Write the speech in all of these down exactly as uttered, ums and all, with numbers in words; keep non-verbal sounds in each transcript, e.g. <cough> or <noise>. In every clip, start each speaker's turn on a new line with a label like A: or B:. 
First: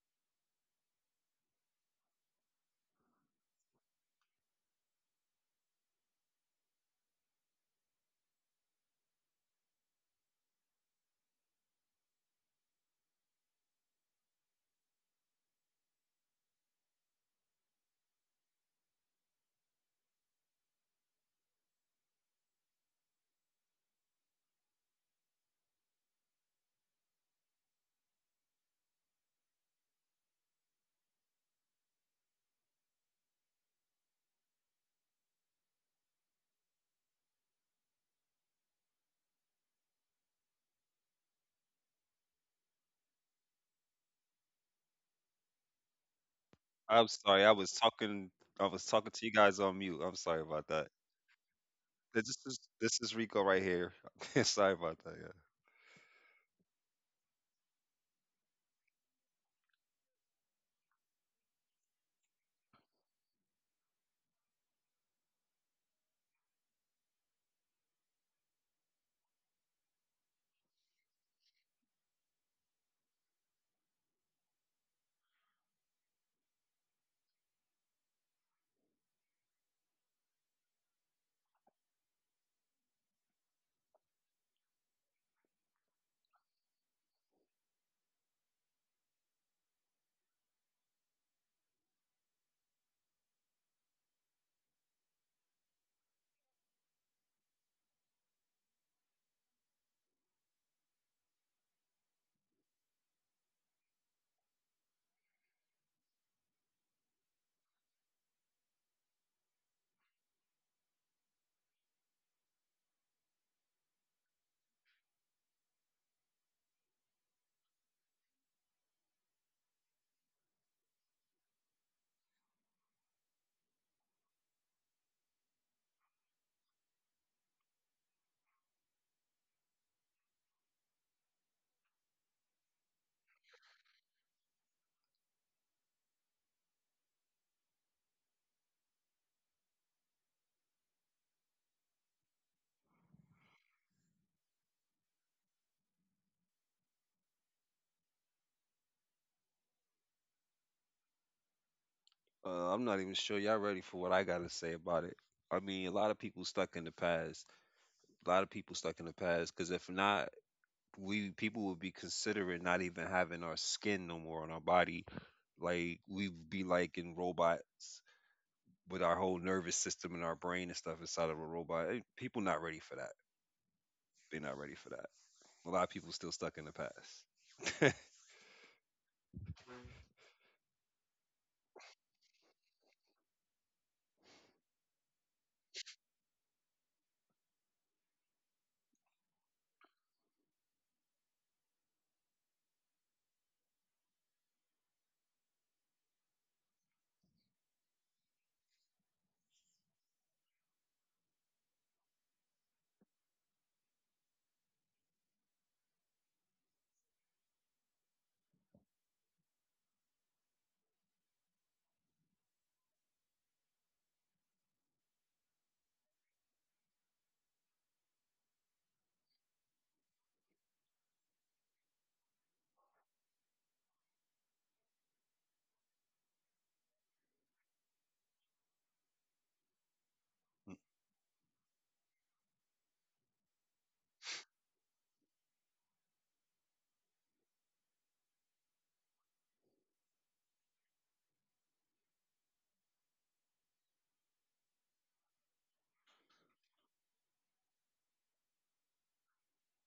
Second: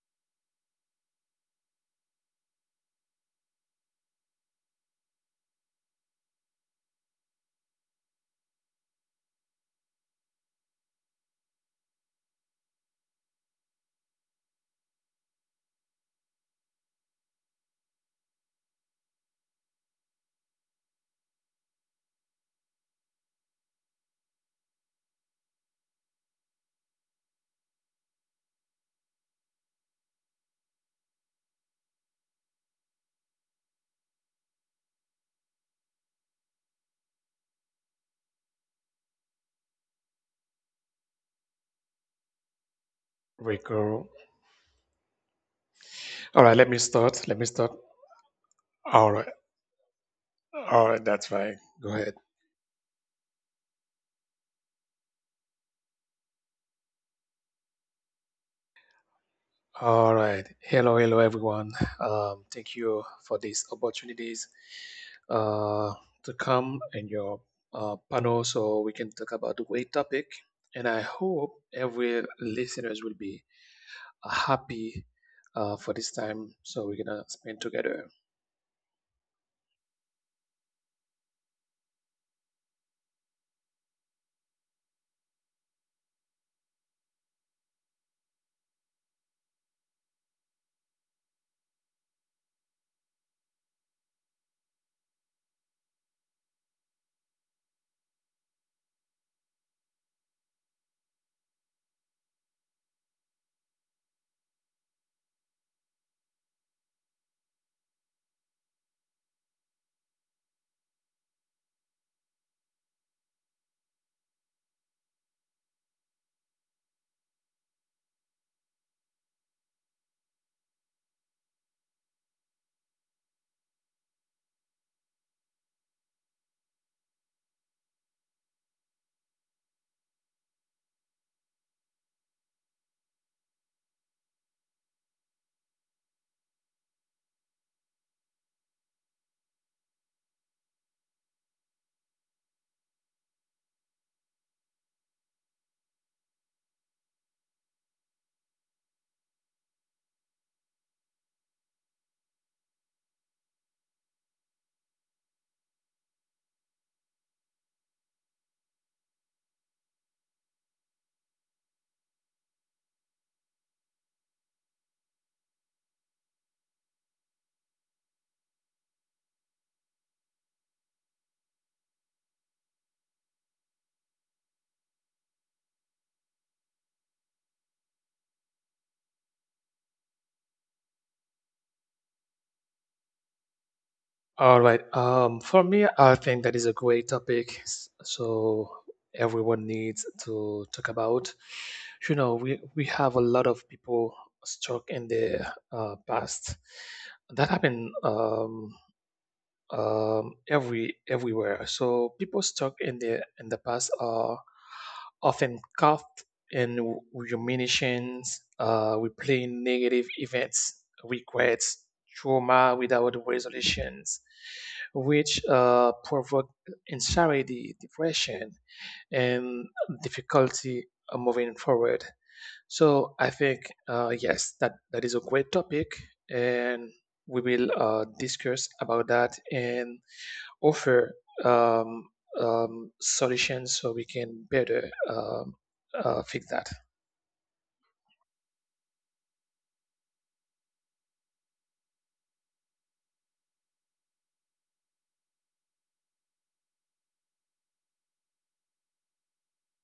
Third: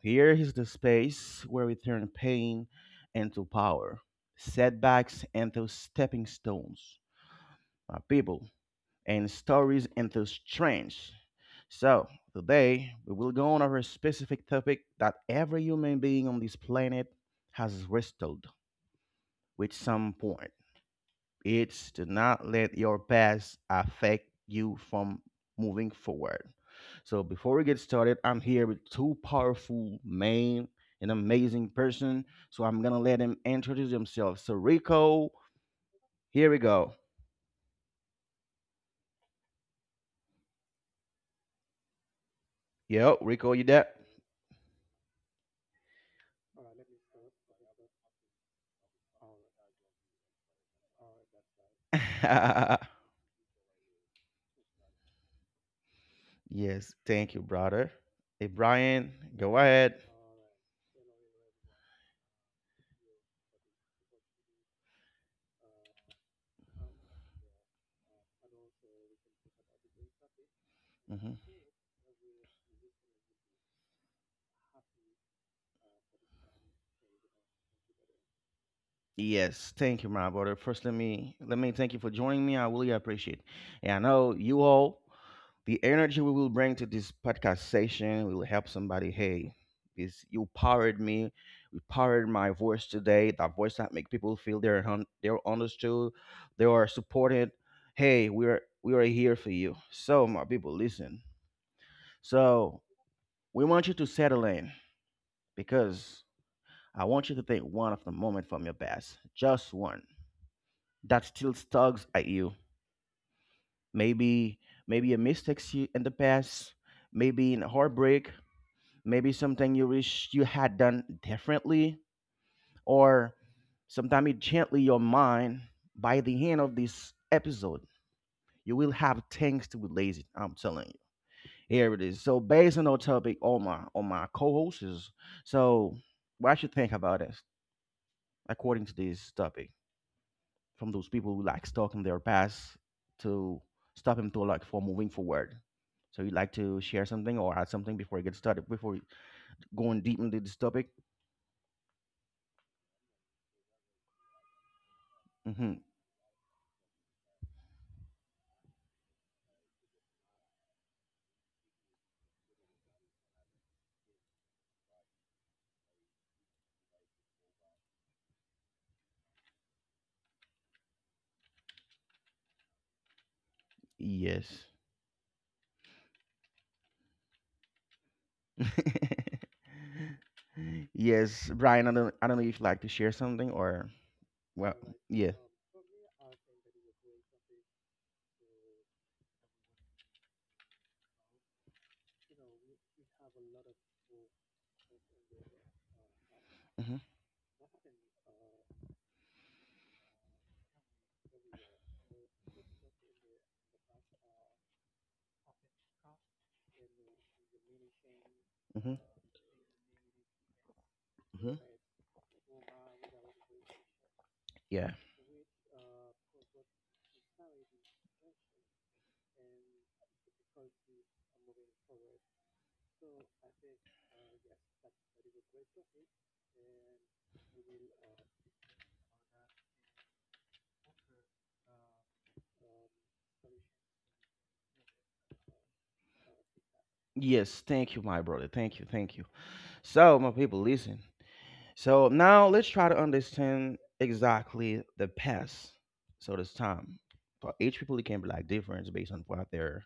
A: here is the space where we turn pain into power, setbacks into stepping stones, my people, and stories into strength. So, today we will go on over a specific topic that every human being on this planet has wrestled with some point. It's to not let your past affect you from moving forward. So before we get started, I'm here with two powerful men, an amazing person. So I'm gonna let him introduce himself. So Rico, here we go. Yo, Rico,
B: We
A: you there?
B: go. All right, let me
C: I'm
B: start. Let
C: sorry.
B: me
C: I was
B: start.
C: talking. I was talking
B: All
C: to you
B: right.
C: guys on mute. I'm sorry about that.
B: All right, that's fine. Go ahead.
C: This is
A: <laughs>
C: this is Rico right here. <laughs> Sorry about that. Yeah.
A: Yes, thank you, brother. Hey Brian, go ahead.
B: All right. Hello, hello, everyone. Um, thank you for these opportunities uh, to come in your uh, panel so we can talk about the great topic. And I
A: Mhm.
B: hope every listeners will be uh, happy uh, for this time so we're going to spend together.
A: Yes, thank you, my brother. First, let me let me thank you for joining me. I really appreciate. And I know you all, the energy we will bring to this podcast session will help somebody. Hey, is you powered me, you powered my voice today. That voice that make people feel they're hun- they're understood, they are supported. Hey, we are we are here for you. So, my people, listen. So we want you to settle in because I want you to think one of the moment from your past, just one, that still tugs at you. Maybe maybe a mistake you in the past, maybe in a heartbreak, maybe something you wish you had done differently, or sometimes it gently your mind. By the end of this episode, you will have things to be lazy. I'm telling you. Here it is. So based on our topic, all my all my co-hosts, so what you think about it according to this topic? From those people who like stuck in their past to stop him to like for moving forward. So you'd like to share something or add something before we get started, before we- going deep into this topic?
C: Uh, I'm not even sure y'all ready for what I gotta say about it. I
A: Hmm.
C: mean, a lot of people stuck in the past. A lot of people stuck in the past because if not, we people would be considering not even having our skin no more on our body. Like we'd be like in robots with our whole nervous system and our brain and stuff inside of a robot. Eh, People not ready for that. They're not
A: Yes.
C: ready for that. A lot of people still stuck in the past.
A: <laughs> Yes, Brian, I don't, I don't know if you'd like to share something, or
B: All
A: well,
B: right.
A: yeah.
B: Um, for me, I think that is a great topic. s- So everyone needs to talk about. You know, we we have a lot of people stuck in the uh, past.
A: Hmm.
B: That happened. Um, um, every everywhere. So people stuck in the in the past are often caught in ruminations, uh,
A: Hmm.
B: replaying negative events,
A: Hmm.
B: regrets, trauma without resolutions,
A: Yeah.
B: which uh, provoke anxiety, depression, and difficulty uh, moving forward. So I think uh, yes, that that is a great topic, and we will uh, discuss about that in offer um, um, solutions so we can better um, uh, fix that.
A: Yes, thank you, my brother. Thank you, thank you. So, my people, listen. So now let's try to understand exactly the past. So this time, for each people, it can be like different based on what they're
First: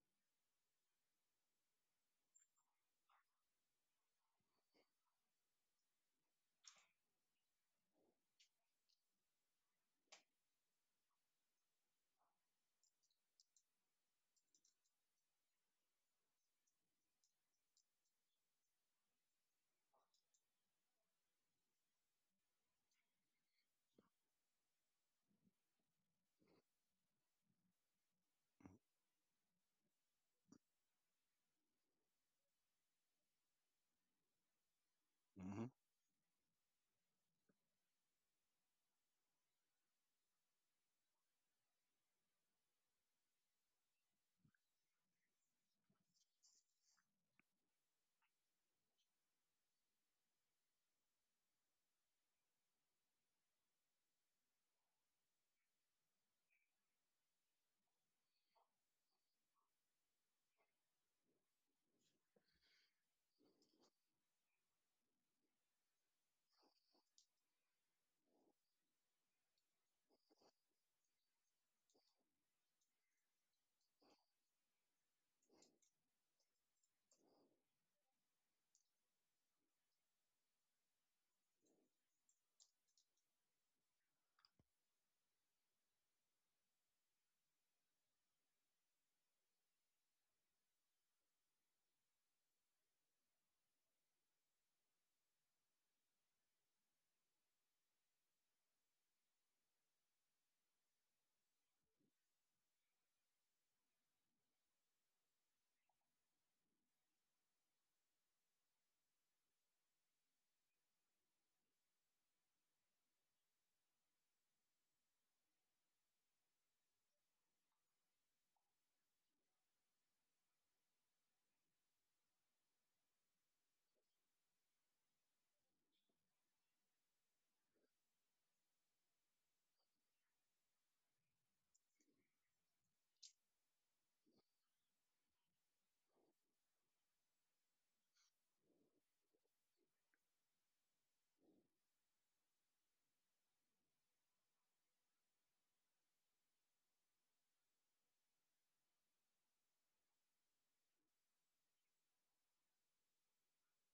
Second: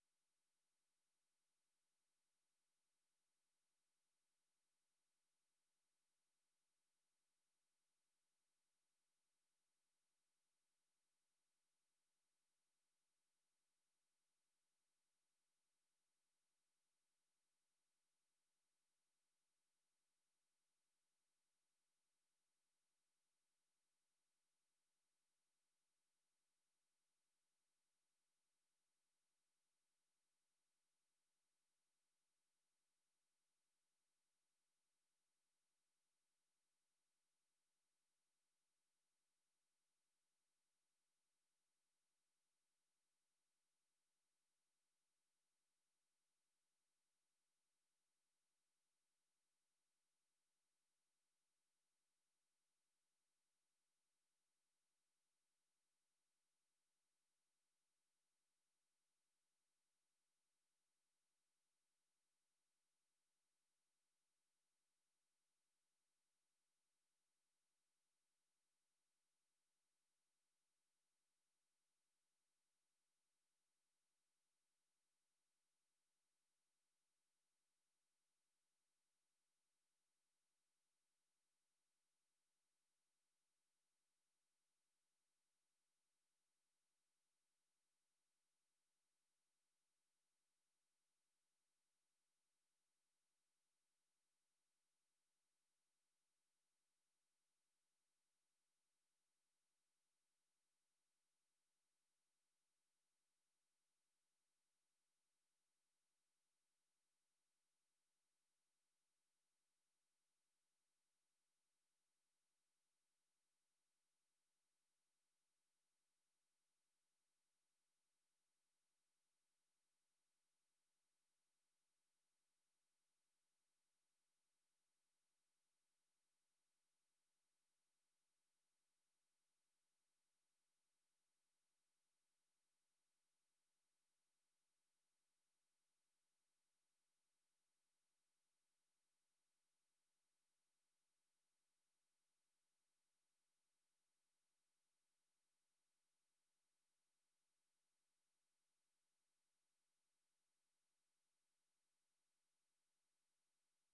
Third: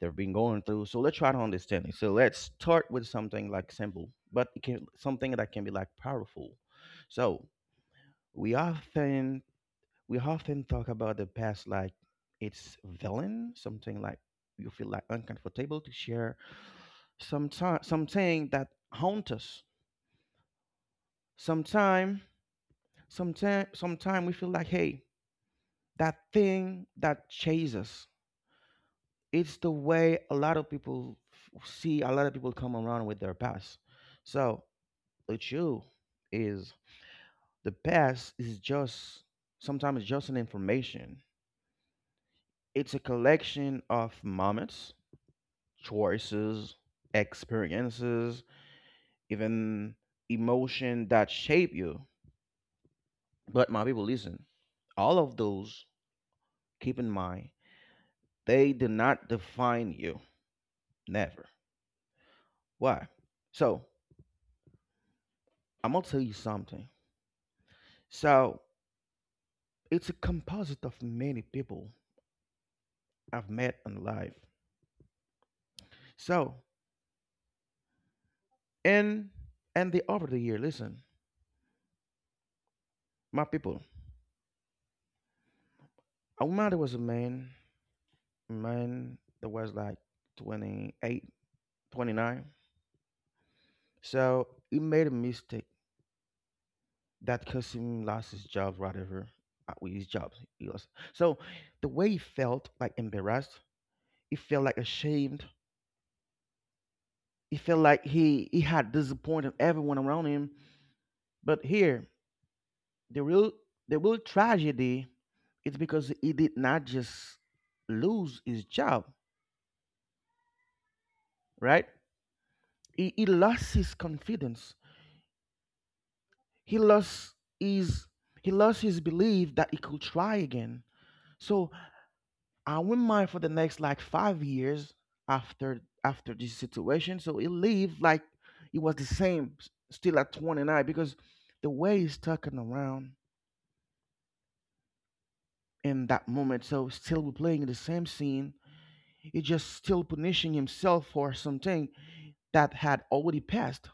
A: they've been going through. So let's try to understand it. So let's start with something like simple, but it can something that can be like powerful. So we often we often talk about the past like it's villain, something like you feel like uncomfortable to share. Sometime something that haunt us. Sometime Sometimes, sometime we feel like, hey, that thing that chases us. It's the way a lot of people f- see a lot of people come around with their past. So the
C: Mm-hmm.
A: truth is the past is just sometimes it's just an information. It's a collection of moments, choices, experiences, even emotion that shape you. But my people, listen, all of those, keep in mind, they do not define you. Never. Why? So, I'm gonna tell you something. So, it's a composite of many people I've met in life. So, and and the over the year, listen, my people. I remember there was a man, a man that was like twenty eight, twenty nine. So he made a mistake that cost him lost his job, whatever. uh, With his job, he lost. So the way he felt, like embarrassed, he felt like ashamed, he felt like he he had disappointed everyone around him. But here, the real the real tragedy is because he did not just lose his job, right? He, he lost his confidence. He lost his he lost his belief that he could try again. So I went mine for the next like five years after after this situation. So he lived like he was the same, s- still at twenty-nine, because the way he's talking around in that moment. So still we're playing the same scene, he just still punishing himself for something that had already passed.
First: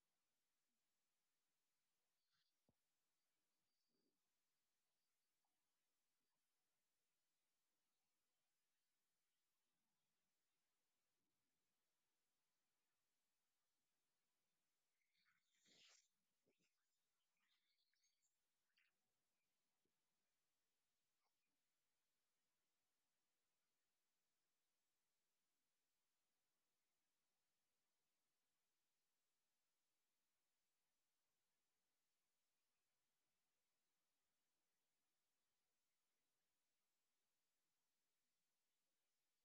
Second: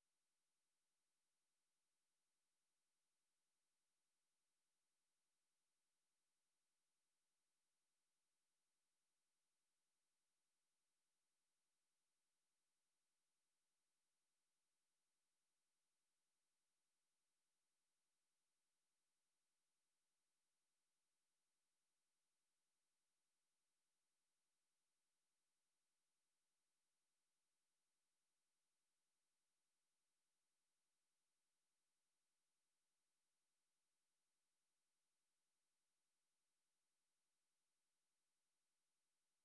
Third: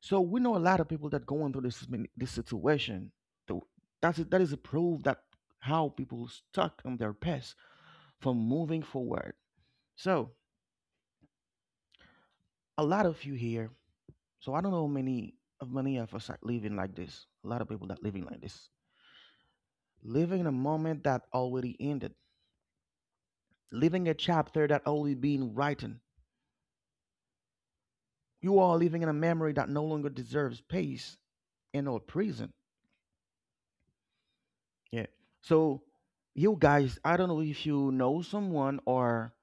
A: So we know a lot of people that going through this min- this situation. So that's a, that is a proof that how people stuck in their past from moving forward. So a lot of you here. So I don't know how many of many of us are living like this. A lot of people that living like this, living in a moment that already ended, living a chapter that already been written, you are living in a memory that no longer deserves space in our prison. Yeah. So you guys, I don't know if you know someone or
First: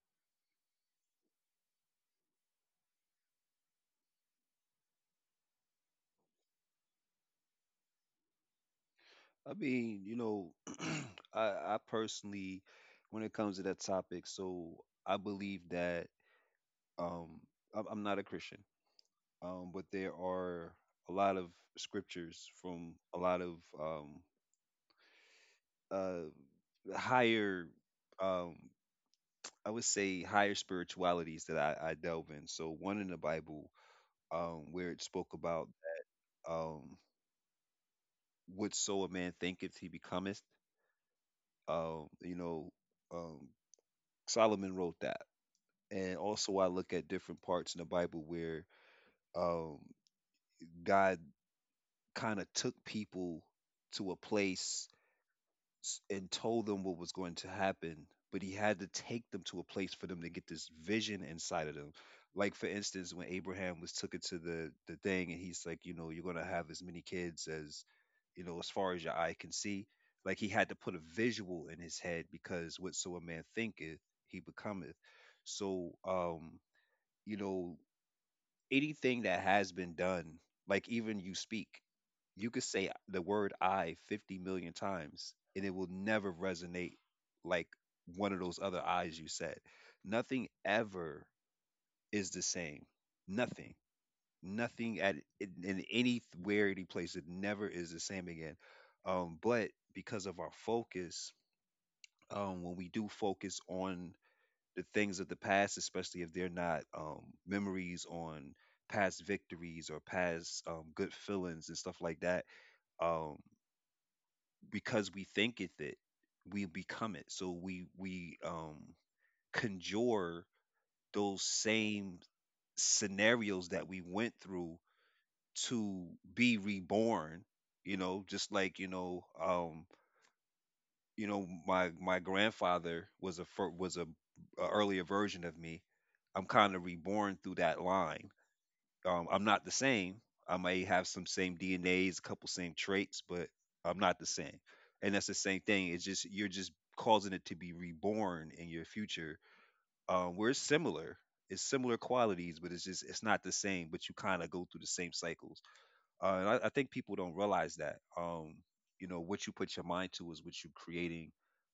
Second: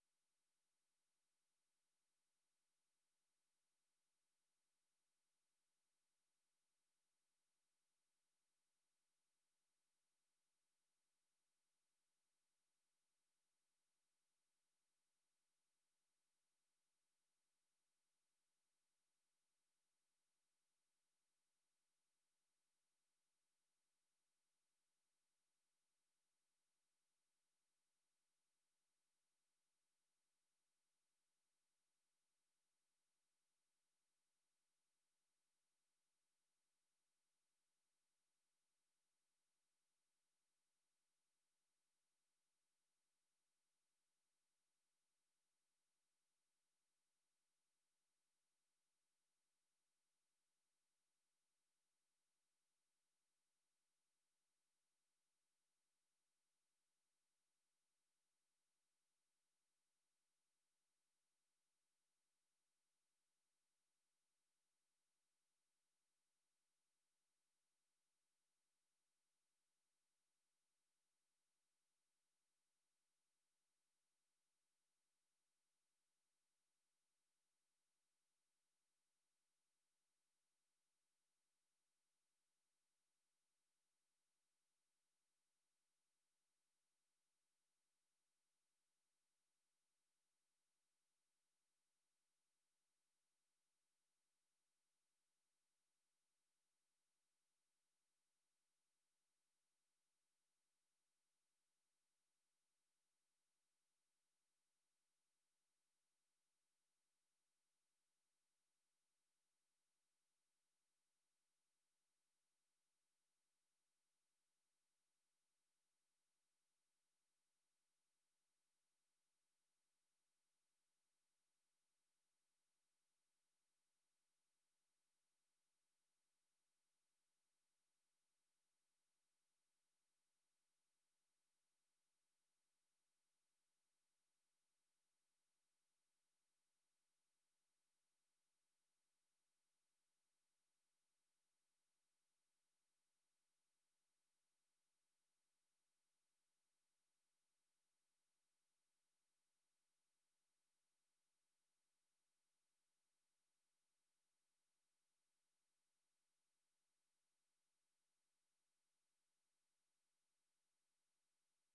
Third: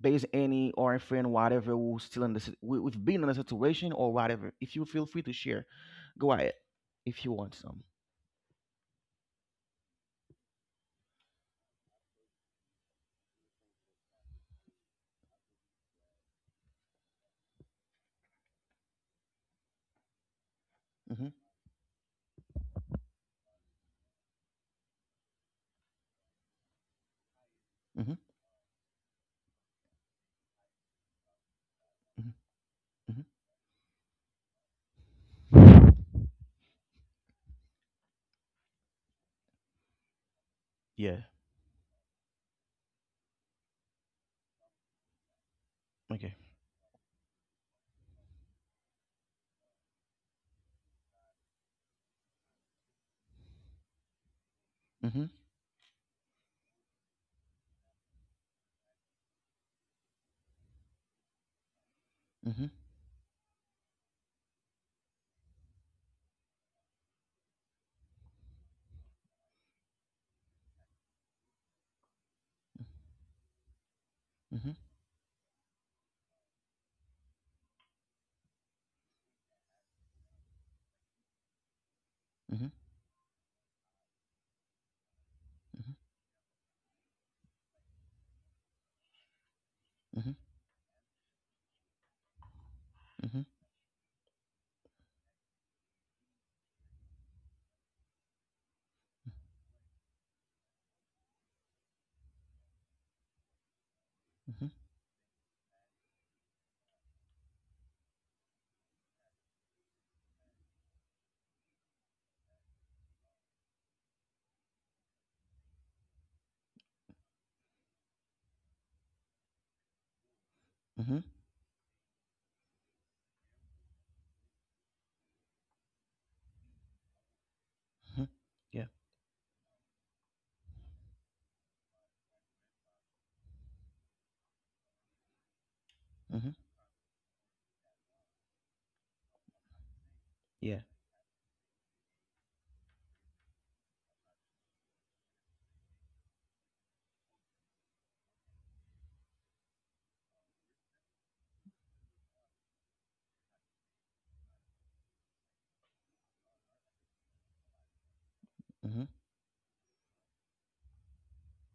A: based any or a friend, whatever, who's still in this, we've been in a situation or whatever. If you feel free to share, go ahead if you want some.
C: I mean, you know, <clears throat> I, I personally, when it comes to that topic, so I believe that um, I'm I'm not a Christian, um, but there are a
A: Mm-hmm.
C: lot of scriptures from a lot of um, uh, higher,
A: Mm-hmm.
C: um, I would say, higher spiritualities that I, I
A: Mm-hmm.
C: delve in. So one in the Bible um, where it spoke about
A: Mm-hmm.
C: um, what so a man thinketh he becometh.
A: Yeah.
C: Um, you know, um, Solomon wrote that. And
A: Okay.
C: also, I look at different parts in the Bible where um, God kind of took people to a place
A: Mm-hmm.
C: s- and told them what was going to happen, but he had to take them to a place for them to get this vision inside of them. Like for
A: Mm-hmm.
C: instance, when Abraham was took into the the thing, and he's like, you know, you're gonna have as many kids as, you know, as far as your eye can see. Like he had to put a visual in his head because whatso a man thinketh, he
A: Mm-hmm.
C: becometh. So, um, you know, anything that has been done, like even you speak. You could
A: Mm-hmm.
C: say the word I fifty million times and it will
A: Mm-hmm.
C: never resonate like one of those other I's you said.
A: Mm-hmm.
C: Nothing ever is the same. Nothing. Nothing at in, in any where any place it never is the same again. Um, but because of our focus, um, when we do focus on
A: Mm-hmm.
C: the things of the past, especially if they're not um, memories on past victories or past um, good feelings and stuff like that, um, because we thinketh it, we become it. So we we um conjure
A: Mm-hmm.
C: those same scenarios that we went through to be reborn, you
A: Mm-hmm.
C: know, just like,
A: Yeah.
C: you know, um, you know, my my grandfather was a fir- was a, a earlier version of me. I'm
A: Mm-hmm.
C: kind of reborn through that line. Um, I'm not the same. I
A: Yeah.
C: may have some same D N As, a couple same traits, but I'm not the same. And that's the same thing. It's just you're just causing it to be reborn in your future. Um, we're similar. It's similar qualities, but it's just it's not the same. But you kind of go through the same cycles. Uh, and I, I think people don't realize that. Um,
A: Mm-hmm.
C: you know, what you put your mind to is what you're creating.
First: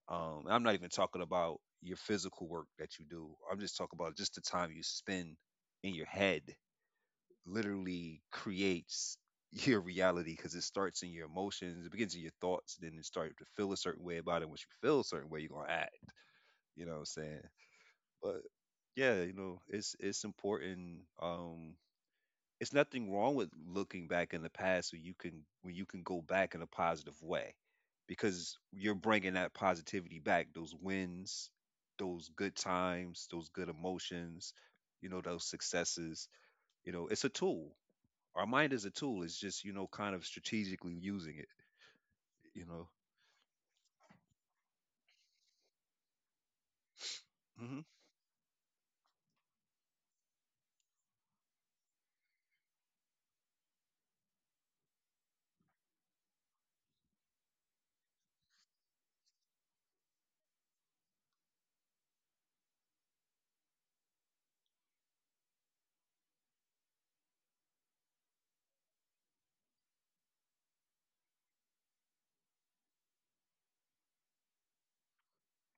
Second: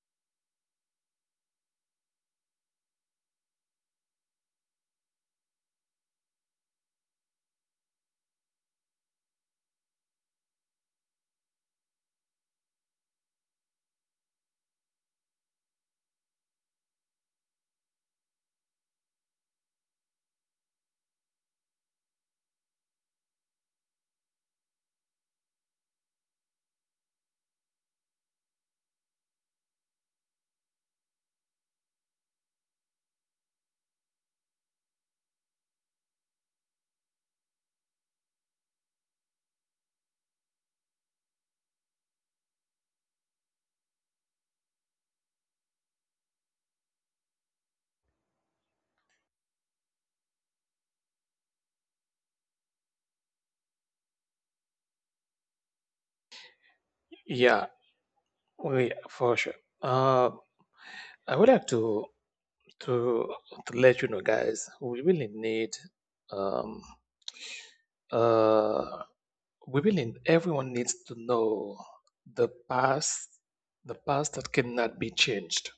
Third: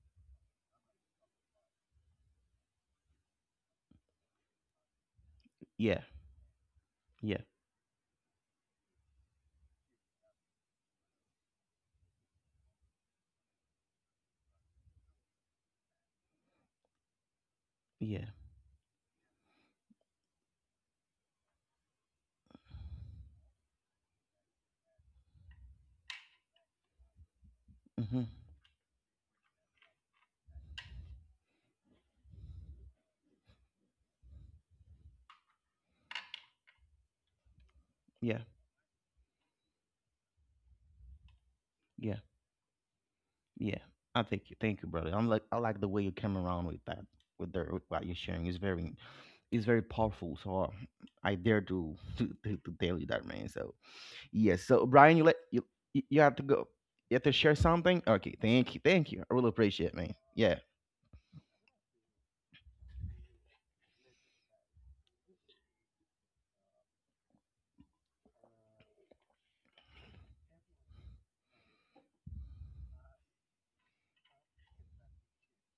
C: Um, and I'm not even talking about your physical work that you do. I'm just talking about just the time you spend in
A: Yeah.
C: your head
A: Yeah.
C: literally creates <laughs> your reality because it starts in your emotions, it begins in your thoughts, then it starts to feel a certain way about it. Once you feel a certain way, you're gonna act. You know what I'm saying?
A: Yeah.
C: But yeah, you know, it's it's important. Um, it's nothing wrong with looking back in the past when you can when you can go back in a positive way,
A: Mm-hmm.
C: because you're bringing that positivity back, those wins, those good times, those good emotions, you know, those successes. You know, it's a tool.
A: Yeah,
C: Our mind is a tool. It's just you know kind of strategically using it.
A: yeah,
C: You know.
A: yeah. I thank you, thank you, brother. I'm like, I like the way you came around with that, with the
C: hmm
A: with what you're sharing. It's very, it's very powerful. So uh, I dare to <laughs> to, to, to tell you that, man. So yes. So Brian, you let you you you have to go. You have to share
B: Yeah,
A: something. Okay, thank you,
B: we
A: thank you. I
B: for
A: really
B: sure.
A: appreciate it, man.
B: Uh,
A: Yeah,
B: I would like to to to let you know, guys. We really need um, uh, we believe everyone needs to know the past, the past that cannot be changed.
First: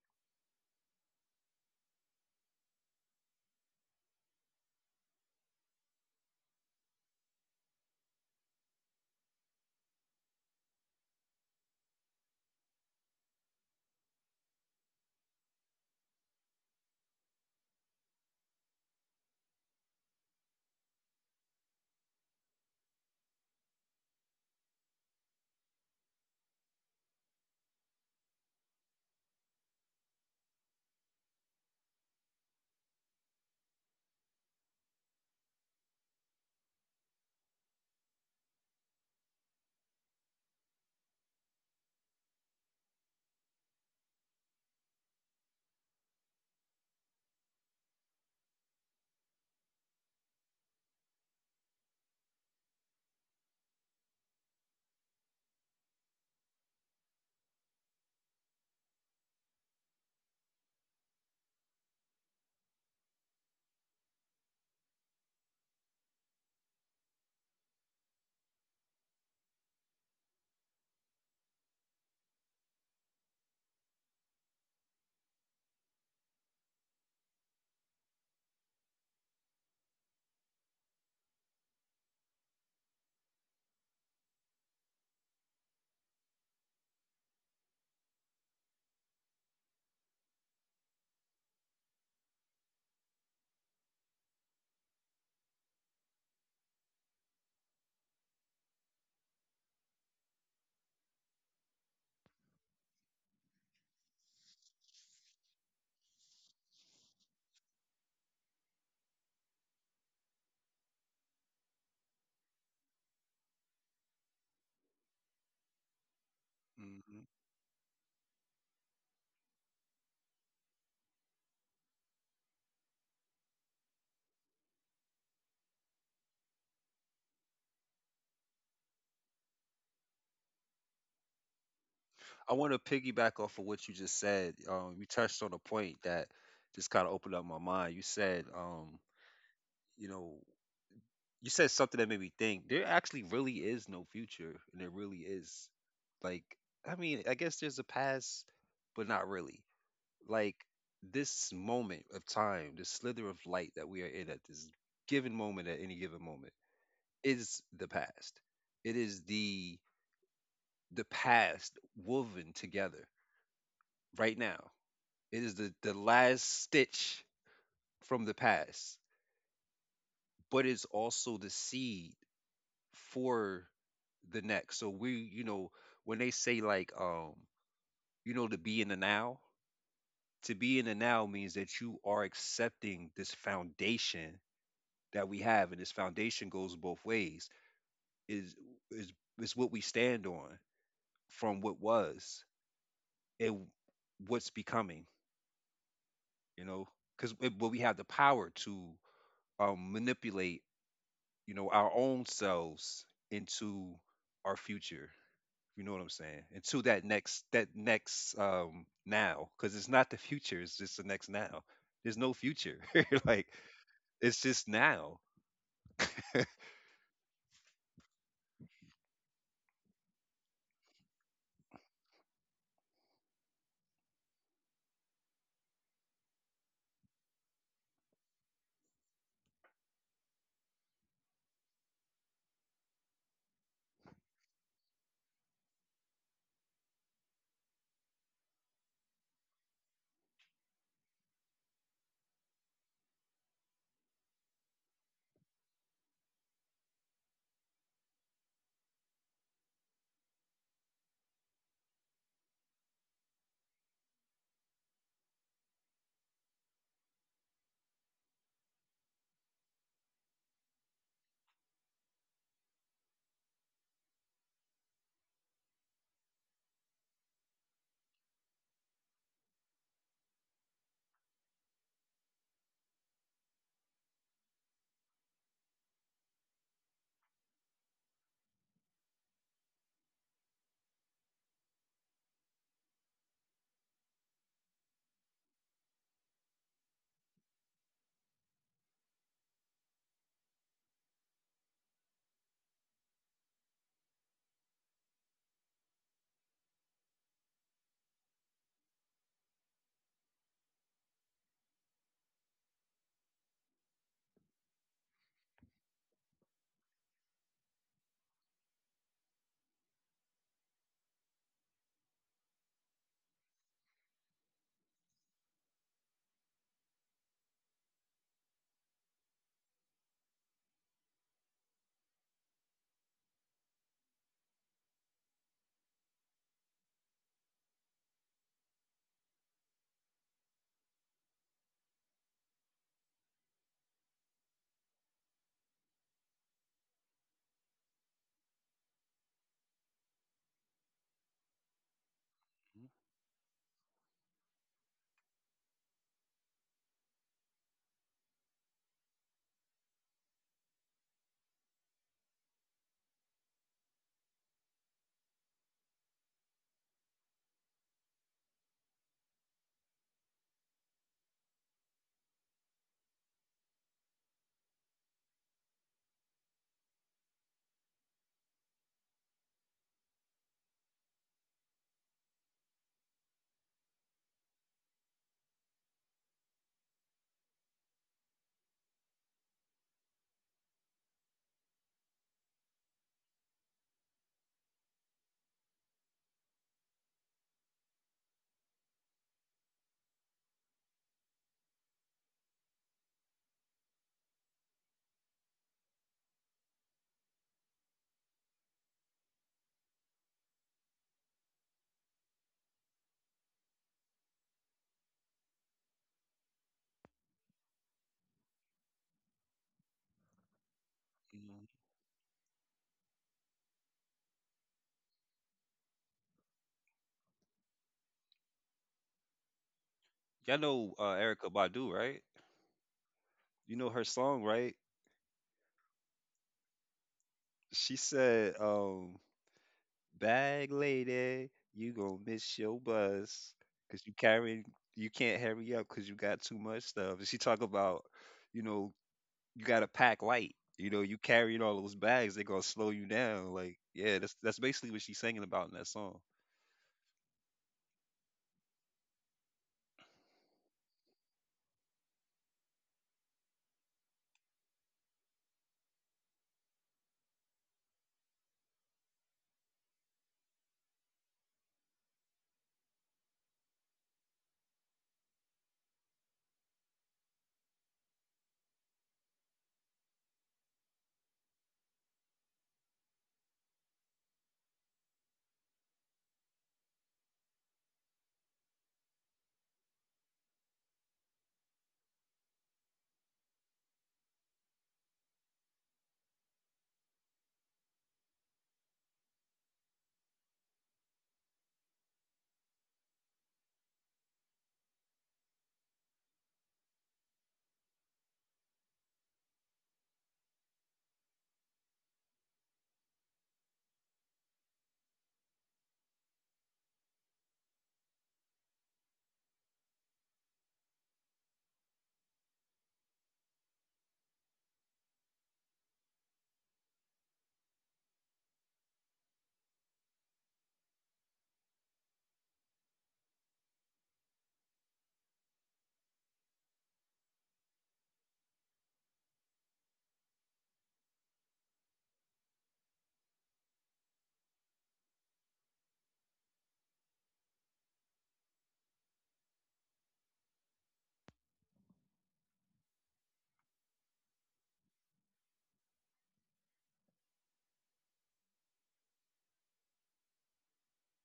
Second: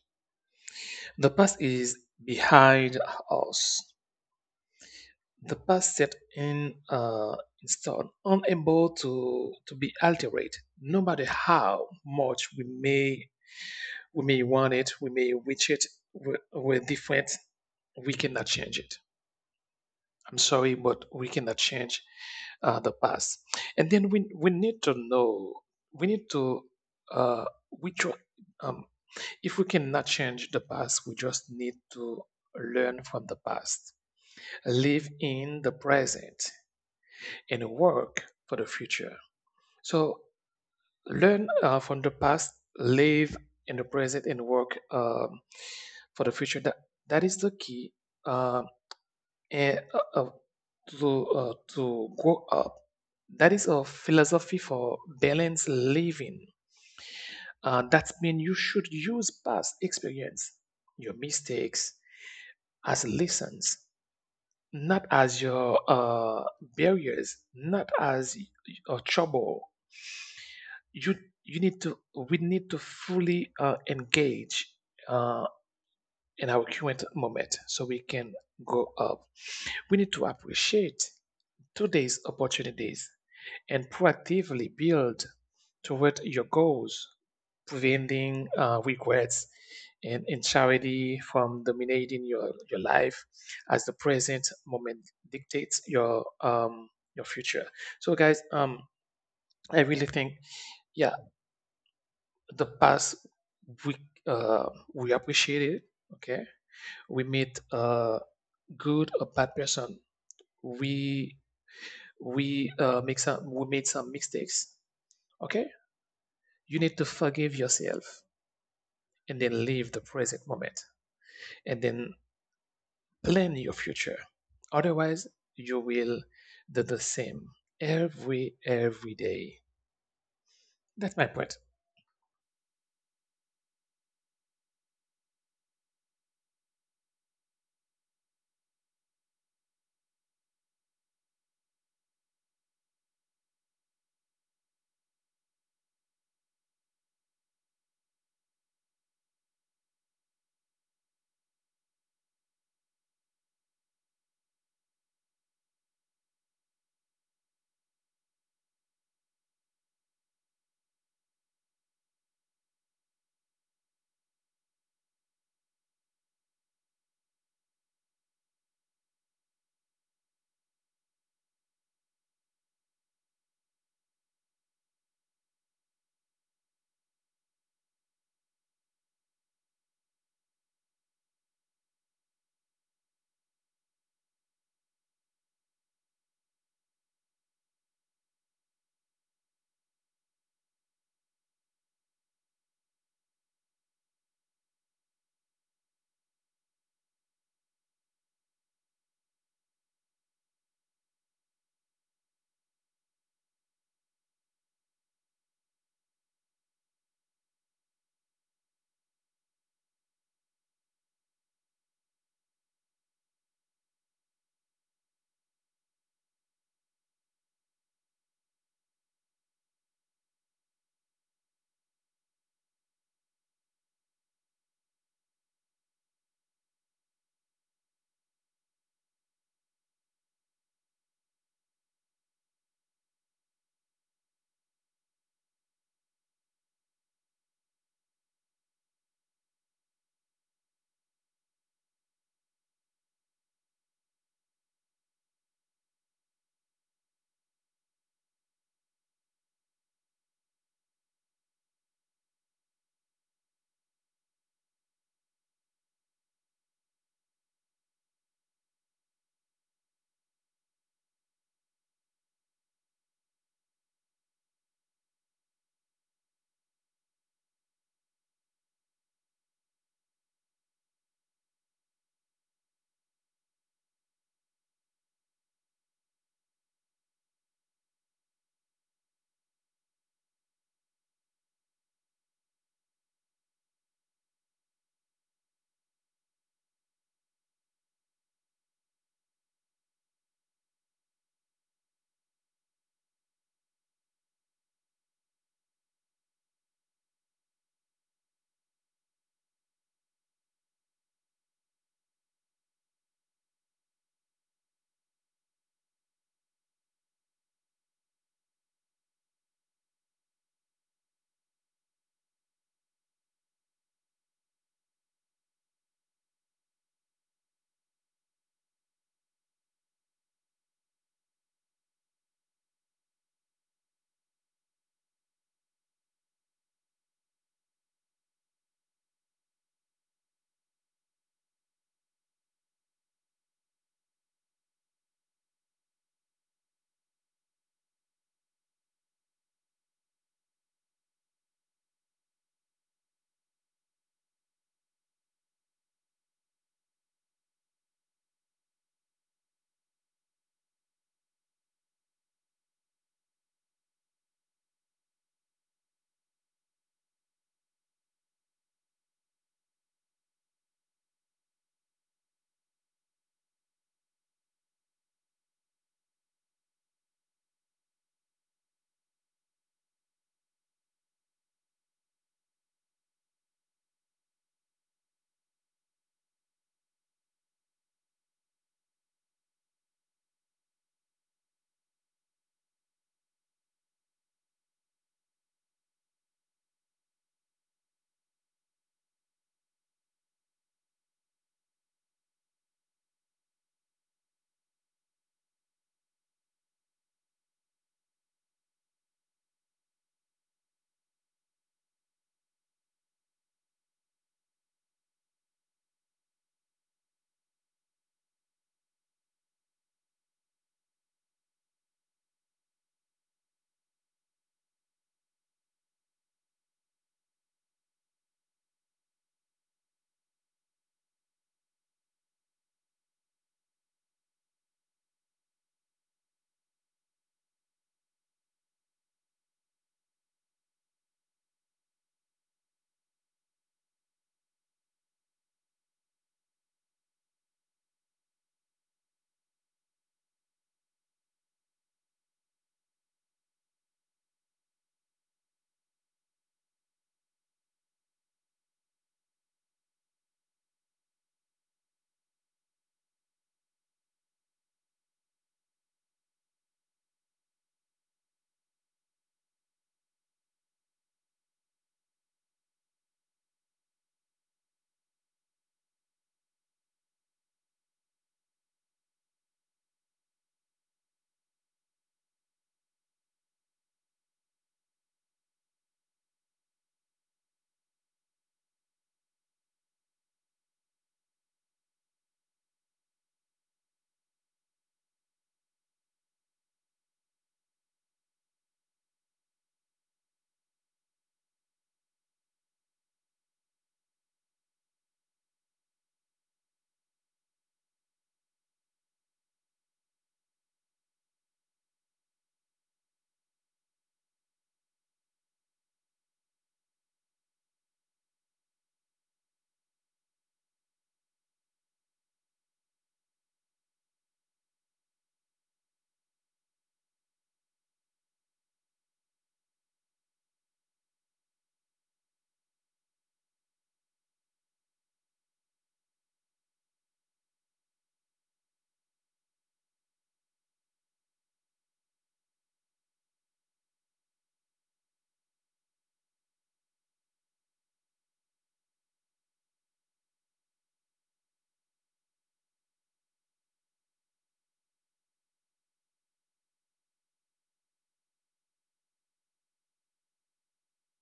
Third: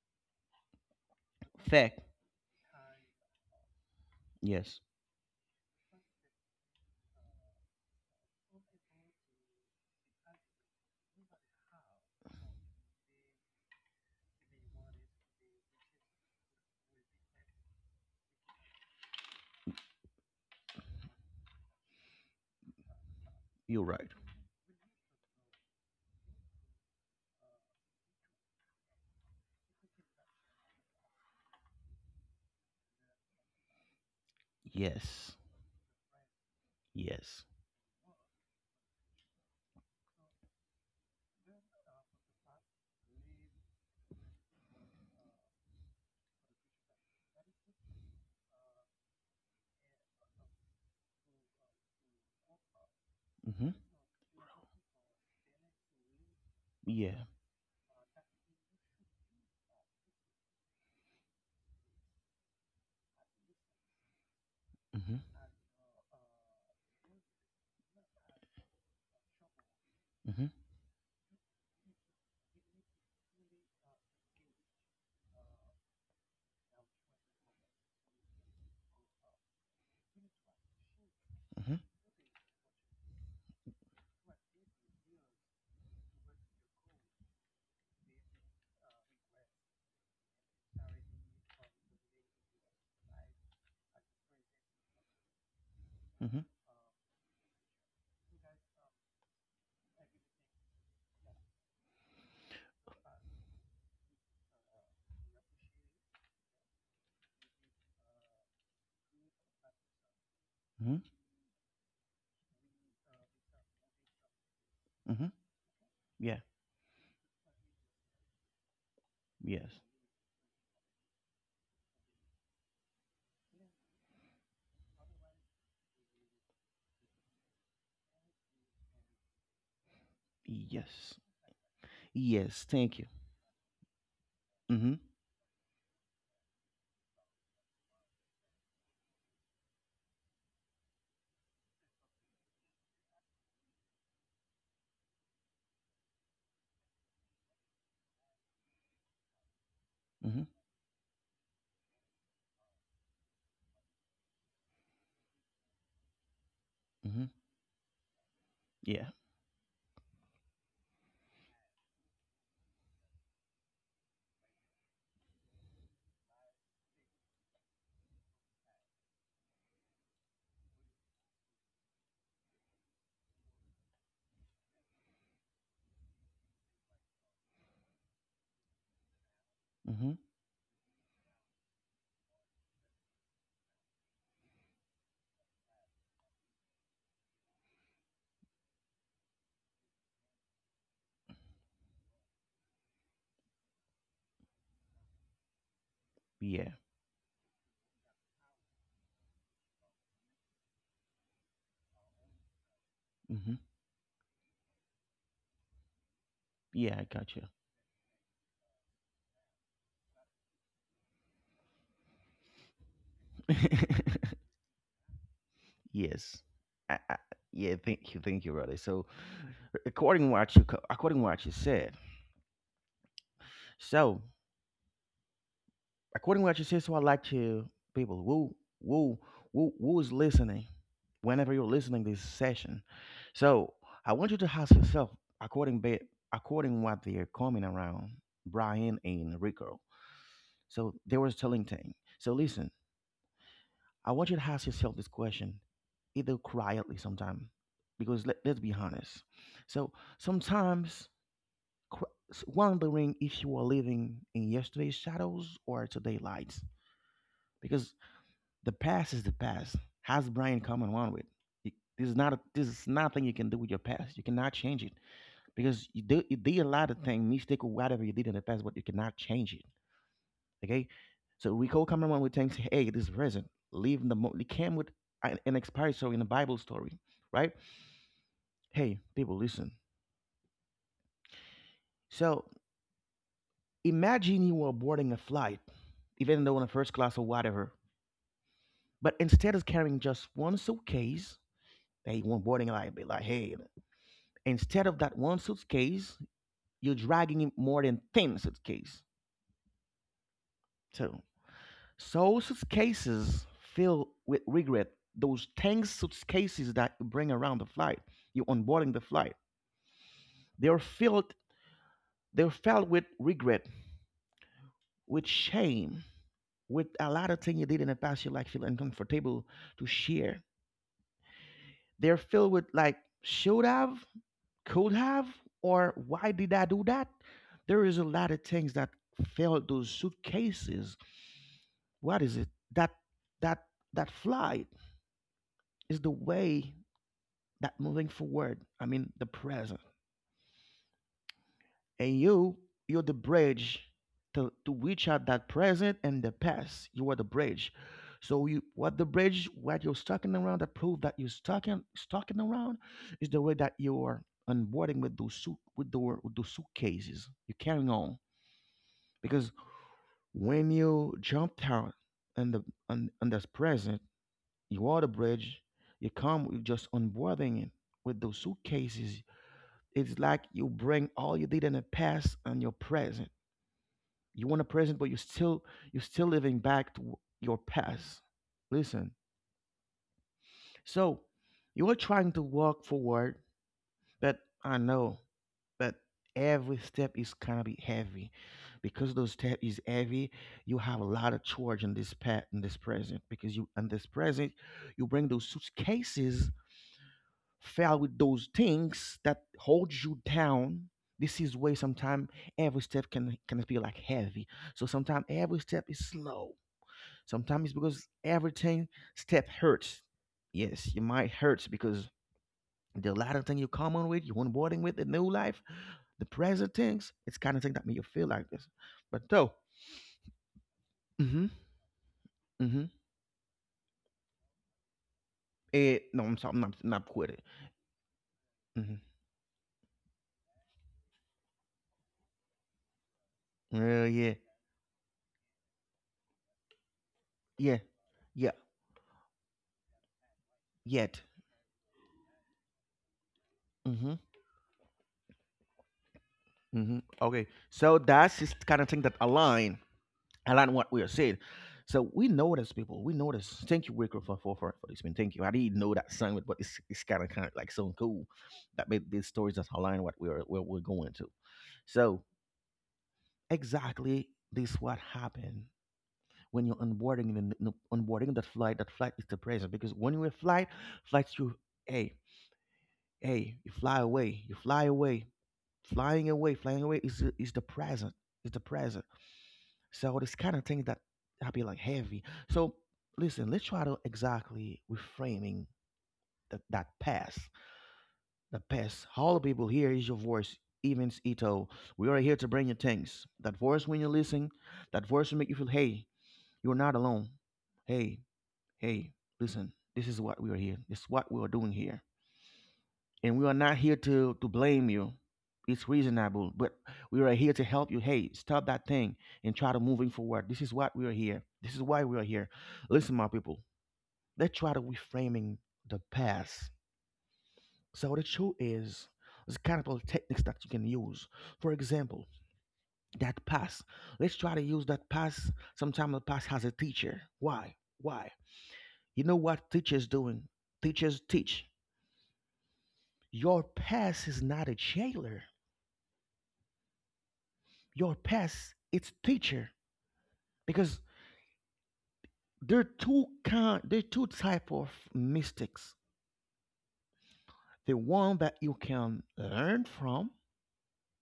B: The past is
A: fact.
B: behind us.
A: Yes,
B: The past set in uh, in stone, unable to to be altered, no matter how much we may we may want it, we may wish it, we we're different. We cannot change it. I'm sorry, but we cannot change uh, the past.
A: you're
B: And
A: right.
B: then we we need to know we need to uh, we ju- um, if we cannot change the past, we just need to learn from the past, live
A: Yes,
B: in the present,
A: yes.
B: and work for the future. So learn uh, from the past, live in the present, and work um, for the future. That that is the key. Uh, eh, uh, uh, to uh, to grow up. That is
A: Mm-hmm.
B: a philosophy for balanced living.
A: Yeah.
B: Uh, that means you should use past experience, your mistakes, as lessons, not
A: Mm-hmm.
B: as your uh, barriers, not as a trouble.
A: Mm-hmm.
B: You you need to we need to fully uh, engage uh, in our current moment so we can grow up. We need to appreciate
A: Mm-hmm.
B: today's opportunities and proactively build toward your goals, preventing uh, regrets and, and charity from dominating your, your life as the present moment dictates your
A: Mm-hmm.
B: um, your future. So, guys, um, I really think, yeah, the past we uh, we appreciate it. Okay, we meet a good or bad person. We we uh, make some we made some mistakes.
A: Mm-hmm. Mm-hmm.
B: Okay,
A: Yeah.
B: you need to
C: hmm
B: forgive yourself and then
A: Yes.
B: live the present moment and then plan your future. Otherwise, you will do the same every every day.
A: Yes.
B: That's my point.
C: I
A: Yes.
C: want to
A: Thank you.
C: piggyback off of what you just said. Um,
A: Mhm,
C: you touched on a point that just kind of opened up my mind. You said, um, you know, you said something that made me think. There actually really is no future, and there really is. Like, I mean, I guess there's a past, but not really.
A: mhm,
C: Like this moment of time, this slither of light that we are in at this given moment, at any given moment,
A: mhm.
C: is the past. It
A: Yeah.
C: is the the past woven together right now. It is the the last stitch from the past, but it's also the seed for the next. So we, you know, when they say like um, you know, to be in the now,
A: Mhm.
C: to be in the now means that you are accepting this foundation that we have, and this foundation goes both ways, is is is what we stand on from what was and what's becoming, you
A: Yeah.
C: know, because but we have the power to um, manipulate, you know, our own selves
A: Mhm.
C: into our future. You know what I'm saying? Into
A: Yeah, I
C: that
A: got you.
C: next, that next um, now, because it's not the future; it's just the next now. There's no future. <laughs> Like
A: <laughs>
C: it's just now.
A: Yes. I, I, yeah, thank you, thank you, brother. So, according what you, co- according what you said, so according what you said, so I like to people who who who who is listening, whenever you're listening this session. So I want you to ask yourself, according ba- according what they're coming around, Brian and Rico. So they were telling thing. So listen. I want you to ask yourself this question, either quietly sometime, because let, let's be honest. So sometimes qu- s- wondering if you are living in yesterday's shadows or today's lights, because the past is the past. Has Brian come and run with? Y- This is not a, this is nothing you can do with your past. You cannot change it because you, do, you did a lot of things, mistake or whatever you did in the past, but you cannot change it. Okay, so we call cameraman with things. Hey, this is present. Leave the mo- they came with an, an expired story in the Bible story, right? Hey, people, listen. So imagine you were boarding a flight, even though in the first class or whatever, but instead of carrying just one suitcase, they want boarding like be like, hey, instead of that one suitcase, you're dragging in more than ten suitcases. So So suitcases filled with regret, those tank suitcases that you bring around the flight, you onboarding the flight, they're filled they're filled with regret, with shame, with a lot of things you did in the past you like feel uncomfortable to share. They're filled with like should have, could have, or why did I do that? There is a lot of things that filled those suitcases, what is it, that that that flight is the way that moving forward, I mean the present. And you you're the bridge to, to reach out that present, and the past you are the bridge. So you what the bridge, what you're stalking around, that prove that you're stalking stalking around is the way that you are onboarding with those suit with the with those suitcases you're carrying on, because when you jumped out and the on, on this present, you are the bridge. You come with just onboarding it with those suitcases. It's like you bring all you did in the past and your present. You want a present, but you still you're still living back to w- your past. Listen. So you are trying to walk forward, but I know, but every step is gonna be heavy. Because those step is heavy, you have a lot of charge in this past in this present. Because you in this present, you bring those suitcases fell with those things that hold you down. This is where sometimes every step can can feel like heavy, so sometimes every step is slow, sometimes it's because everything step hurts. Yes, you might
C: Mhm.
A: hurt because the latter thing you come on with you're onboarding with the new life, the present things, it's kind of thing that make you feel like this, but though.
C: Y'all know uh, Erica
A: Mm-hmm.
C: Badu, right?
A: Mm-hmm.
C: You know her song, right?
A: It, no, I'm sorry, I'm not, not quitting.
C: She said,
A: Mm-hmm.
C: um, bag lady, you gonna miss your bus because
A: Yeah,
C: you
A: yeah,
C: carrying you can't hurry up because you got too much stuff. And she talk
A: yeah,
C: about,
A: yeah.
C: you know, you gotta pack light. You know, you
A: Yet.
C: carrying all those bags, they gonna slow you down. Like,
A: Mm-hmm.
C: yeah, that's that's basically what she's singing about in that song.
A: Hmm. Okay, so that's just kind of thing that align align what we are saying. So we notice people, we notice. Thank you, Rico, for for for for this. Man, thank you. I didn't know that song, but it's it's kind of kind of like so cool that made these stories that align what we're where we're going to. So exactly this what happened when you're onboarding the the- onboarding that flight. That flight is the present because when you're in flight, flights you hey hey you fly away, you fly away, flying away, flying away is the- is the present. Is the present. So this kind of things that I be like heavy. So listen, let's try to exactly reframing that that past. The past. All the people here is your voice. Even Ito, we are here to bring you things. That voice when you listen, that voice will make you feel, hey, you're not alone. Hey, hey, listen, this is what we are here. This is what we are doing here and we are not here to to blame you. It's reasonable, but we are here to help you. Hey, stop that thing and try to moving forward. This is what we are here. This is why we are here. Listen, my people, let's try to reframing the past. So the truth is, there's kind of little techniques that you can use. For example, that past. Let's try to use that past. Sometimes the past has a teacher. Why? Why? You know what teachers doing? Teachers teach. Your past is not a jailer. Your past, it's teacher, because there are two kind there are two type of mistakes, the one that you can learn from,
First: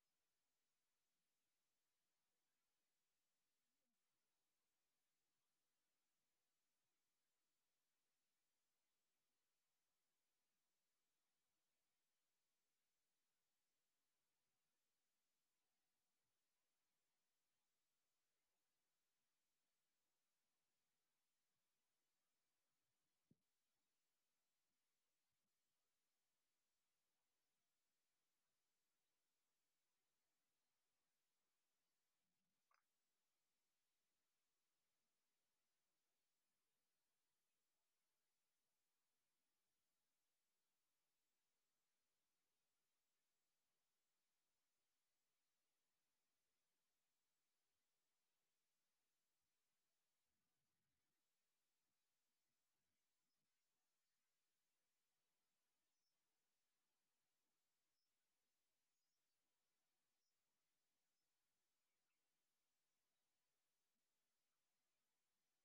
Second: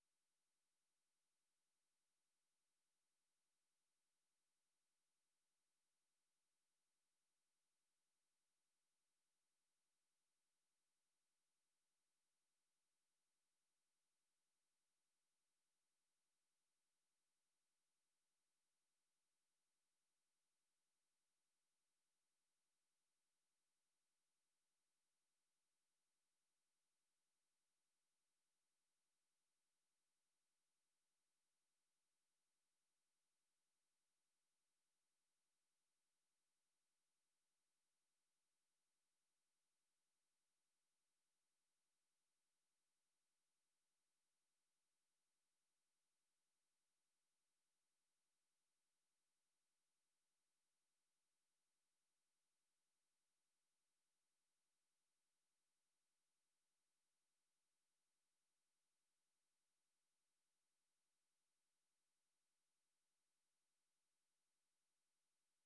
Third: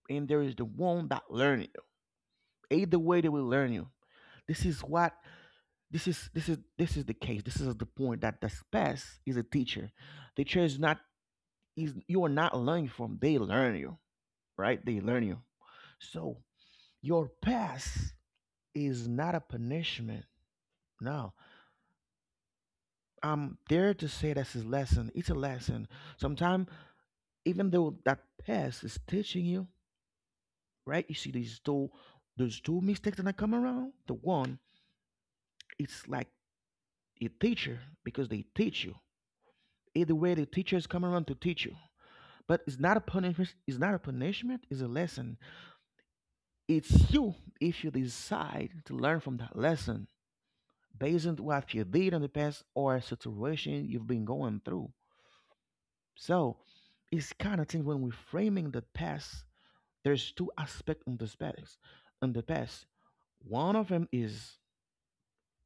A: and there is the one that learn you. Either way they will learn you. This is what, this is this is this is the case. This is the point that the past is a teacher. The teacher is not, is you are not learning from, they learn you, right? They learn you. So your past is not a punishment. No, I'm there to say that's his lesson. It's a lesson. Sometimes, even though that past is teaching you, right? You see these two, those two mistakes that come around. The one, it's like a teacher because they teach you. Either way, the teachers come around to teach you. But it's not a punishment. It's not a punishment. It's a lesson. It's you, if you decide to learn from that lesson based on what you did in the past or a situation you've been going through. So it's kind of thing when we're framing the past, there's two aspects in the space, in the past. One of them is,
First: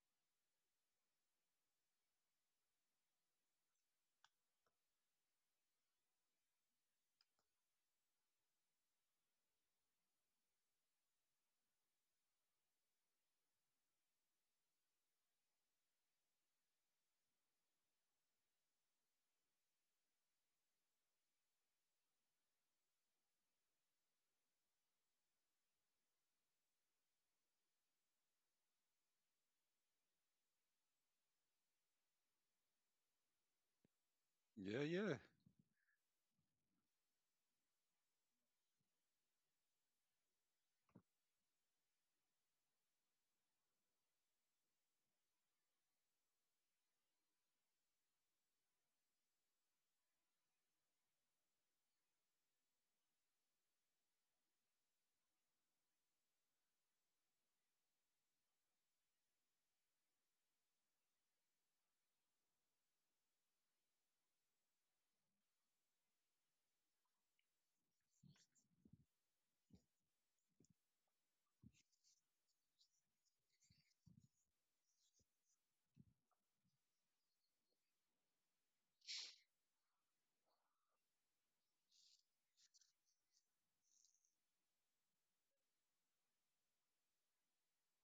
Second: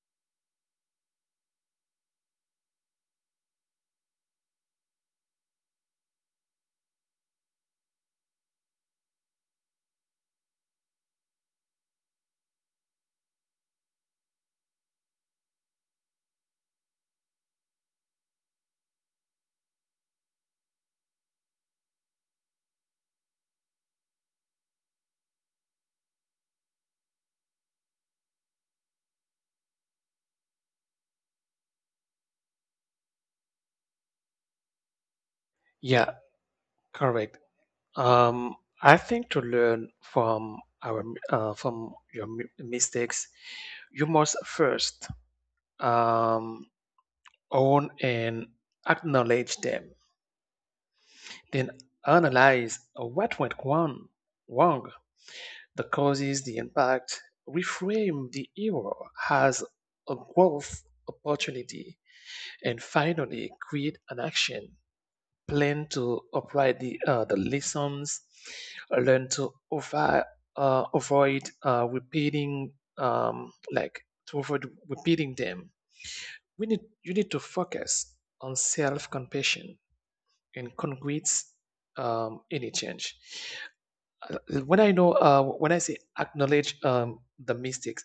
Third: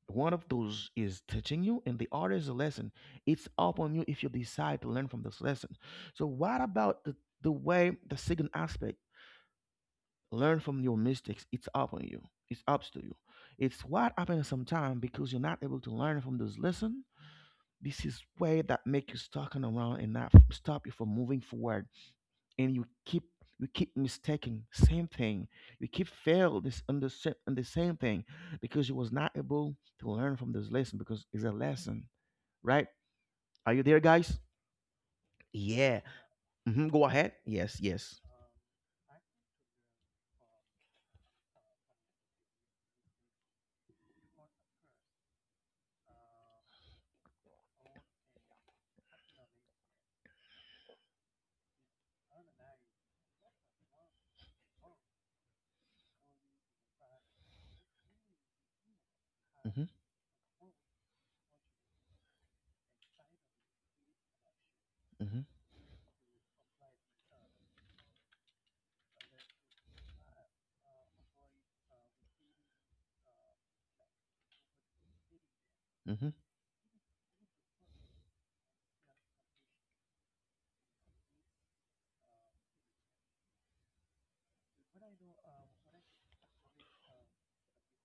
A: one of those is teaching you and the other is a lesson. It's up on you if you decide to learn from this lesson. So what about the, the way, the second aspect, learn from your mistakes, it's up on you, it's up to you. It's what happens sometimes because you're not able to learn from this lesson. This is way that make you stuck and around and not f- stop you from moving forward, and you keep, you keep mistaking same thing. You keep fail this on the, sa- on the same thing, because you was not able to learn from this lesson because it's a lesson, right? Are you there guys?
C: Yeah, yeah,
A: Yeah.
B: Yeah,
A: Hmm, go ahead,
B: correct.
A: yes, yes.
B: Um, I think to learn from our m- uh, from your mi- mistakes, you must first um, own and acknowledge them. Then analyze what went wrong, wrong, the causes, the impact, reframe the error as
A: Mm-hmm,
B: a growth opportunity, and finally create an action
A: mm-hmm,
B: plan to apply the, uh, the lessons, learn to avoid, uh, avoid uh, repeating um, like to avoid repeating them.
A: mm-hmm,
B: We need you need to focus on self-compassion and concrete um, any change. Uh, When I know uh, when I say acknowledge um, the mistakes,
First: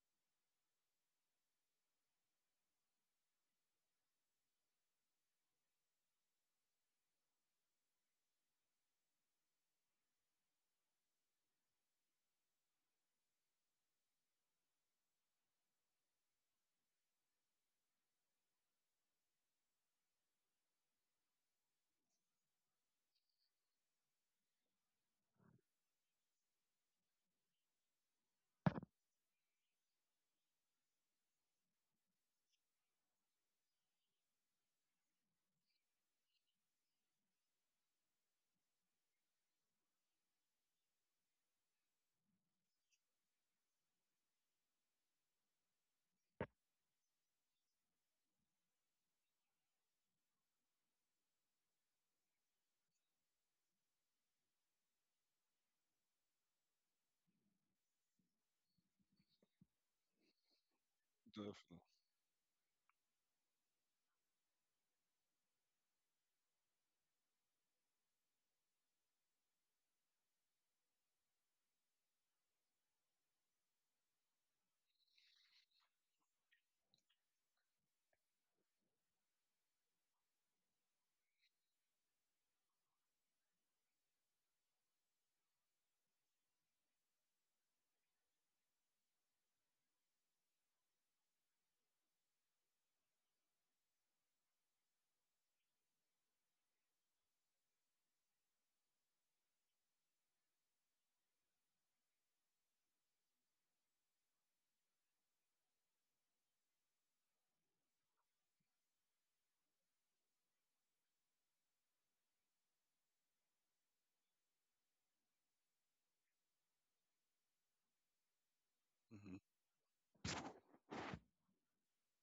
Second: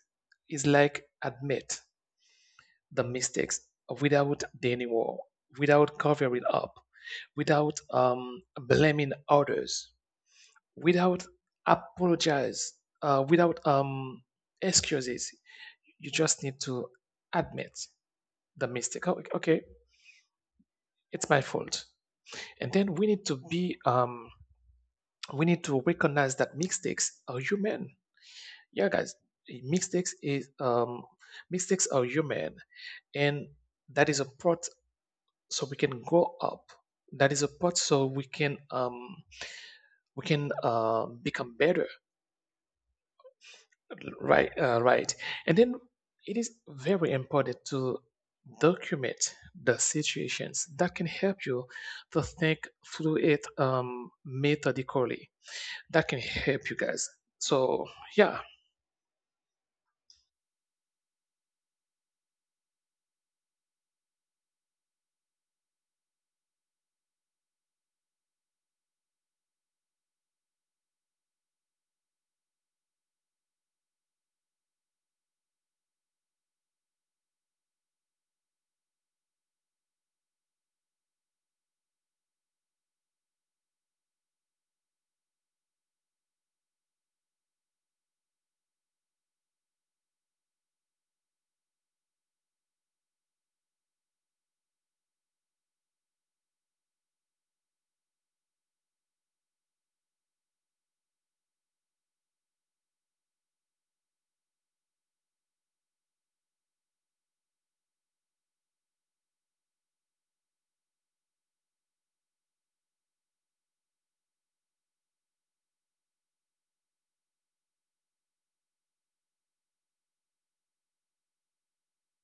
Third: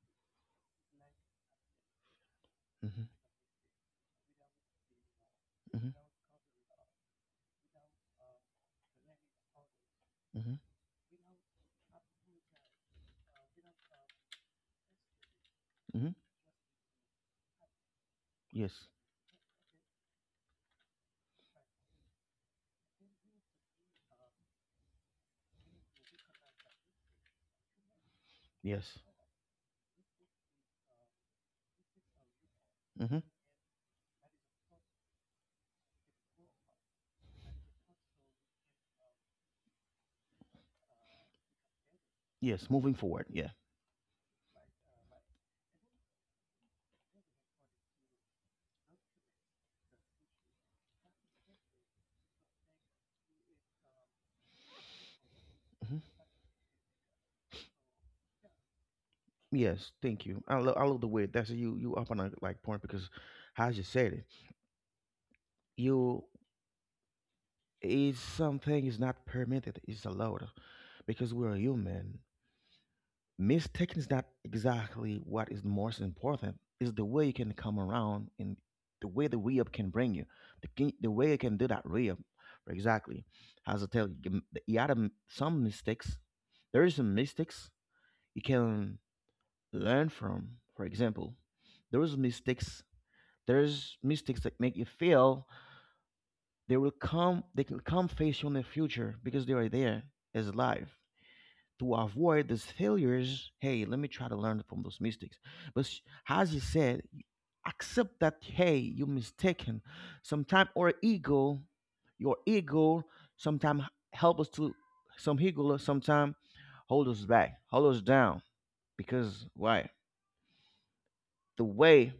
B: it's like admit
A: mm-hmm,
B: the mistakes without denying war,
A: mm-hmm,
B: without covering up, without um, blaming others,
A: mm-hmm,
B: without apologize, uh, without um, excuses. You
A: mm-hmm.
B: just need to admit the
A: Yes,
B: mistake. Oh, okay, it's my fault. And then we need to be um we need to recognize that mistakes are human. Yeah,
A: yes.
B: guys, mistakes is um mistakes are human,
A: Mm-hmm.
B: and that is a part so we can grow up. That is a part so we can um we can uh, become better,
A: Yes, moving forward, yeah.
B: right? Uh, right, and then it is very important to document the situations that can help you to think through it um, methodically. That can
A: Mm-hmm.
B: help you guys. So yeah,
A: Yes, thank you. I, love I love the way that's you
C: definitely.
A: you up on a like point because how you said it. You. Is something is not permitted, it's allowed because we're human. Mistaking is not exactly what is most important. Is the way you can come around, and the way the re-up can bring you. The, ki- the way you can do that re-up. Exactly. As I tell you, m- you had a m- some mistakes. There is some mistakes you can learn from. For example, there's mistakes. There's mistakes that make you fail. They will come. They can come face you in the future because they are there as life, to avoid these failures. Hey, let me try to learn from those mistakes. But sh- as you said, accept that hey, you mistaken. Sometimes our ego, your ego, sometimes help us to some ego. Sometimes hold us back, hold us down. Because why? The way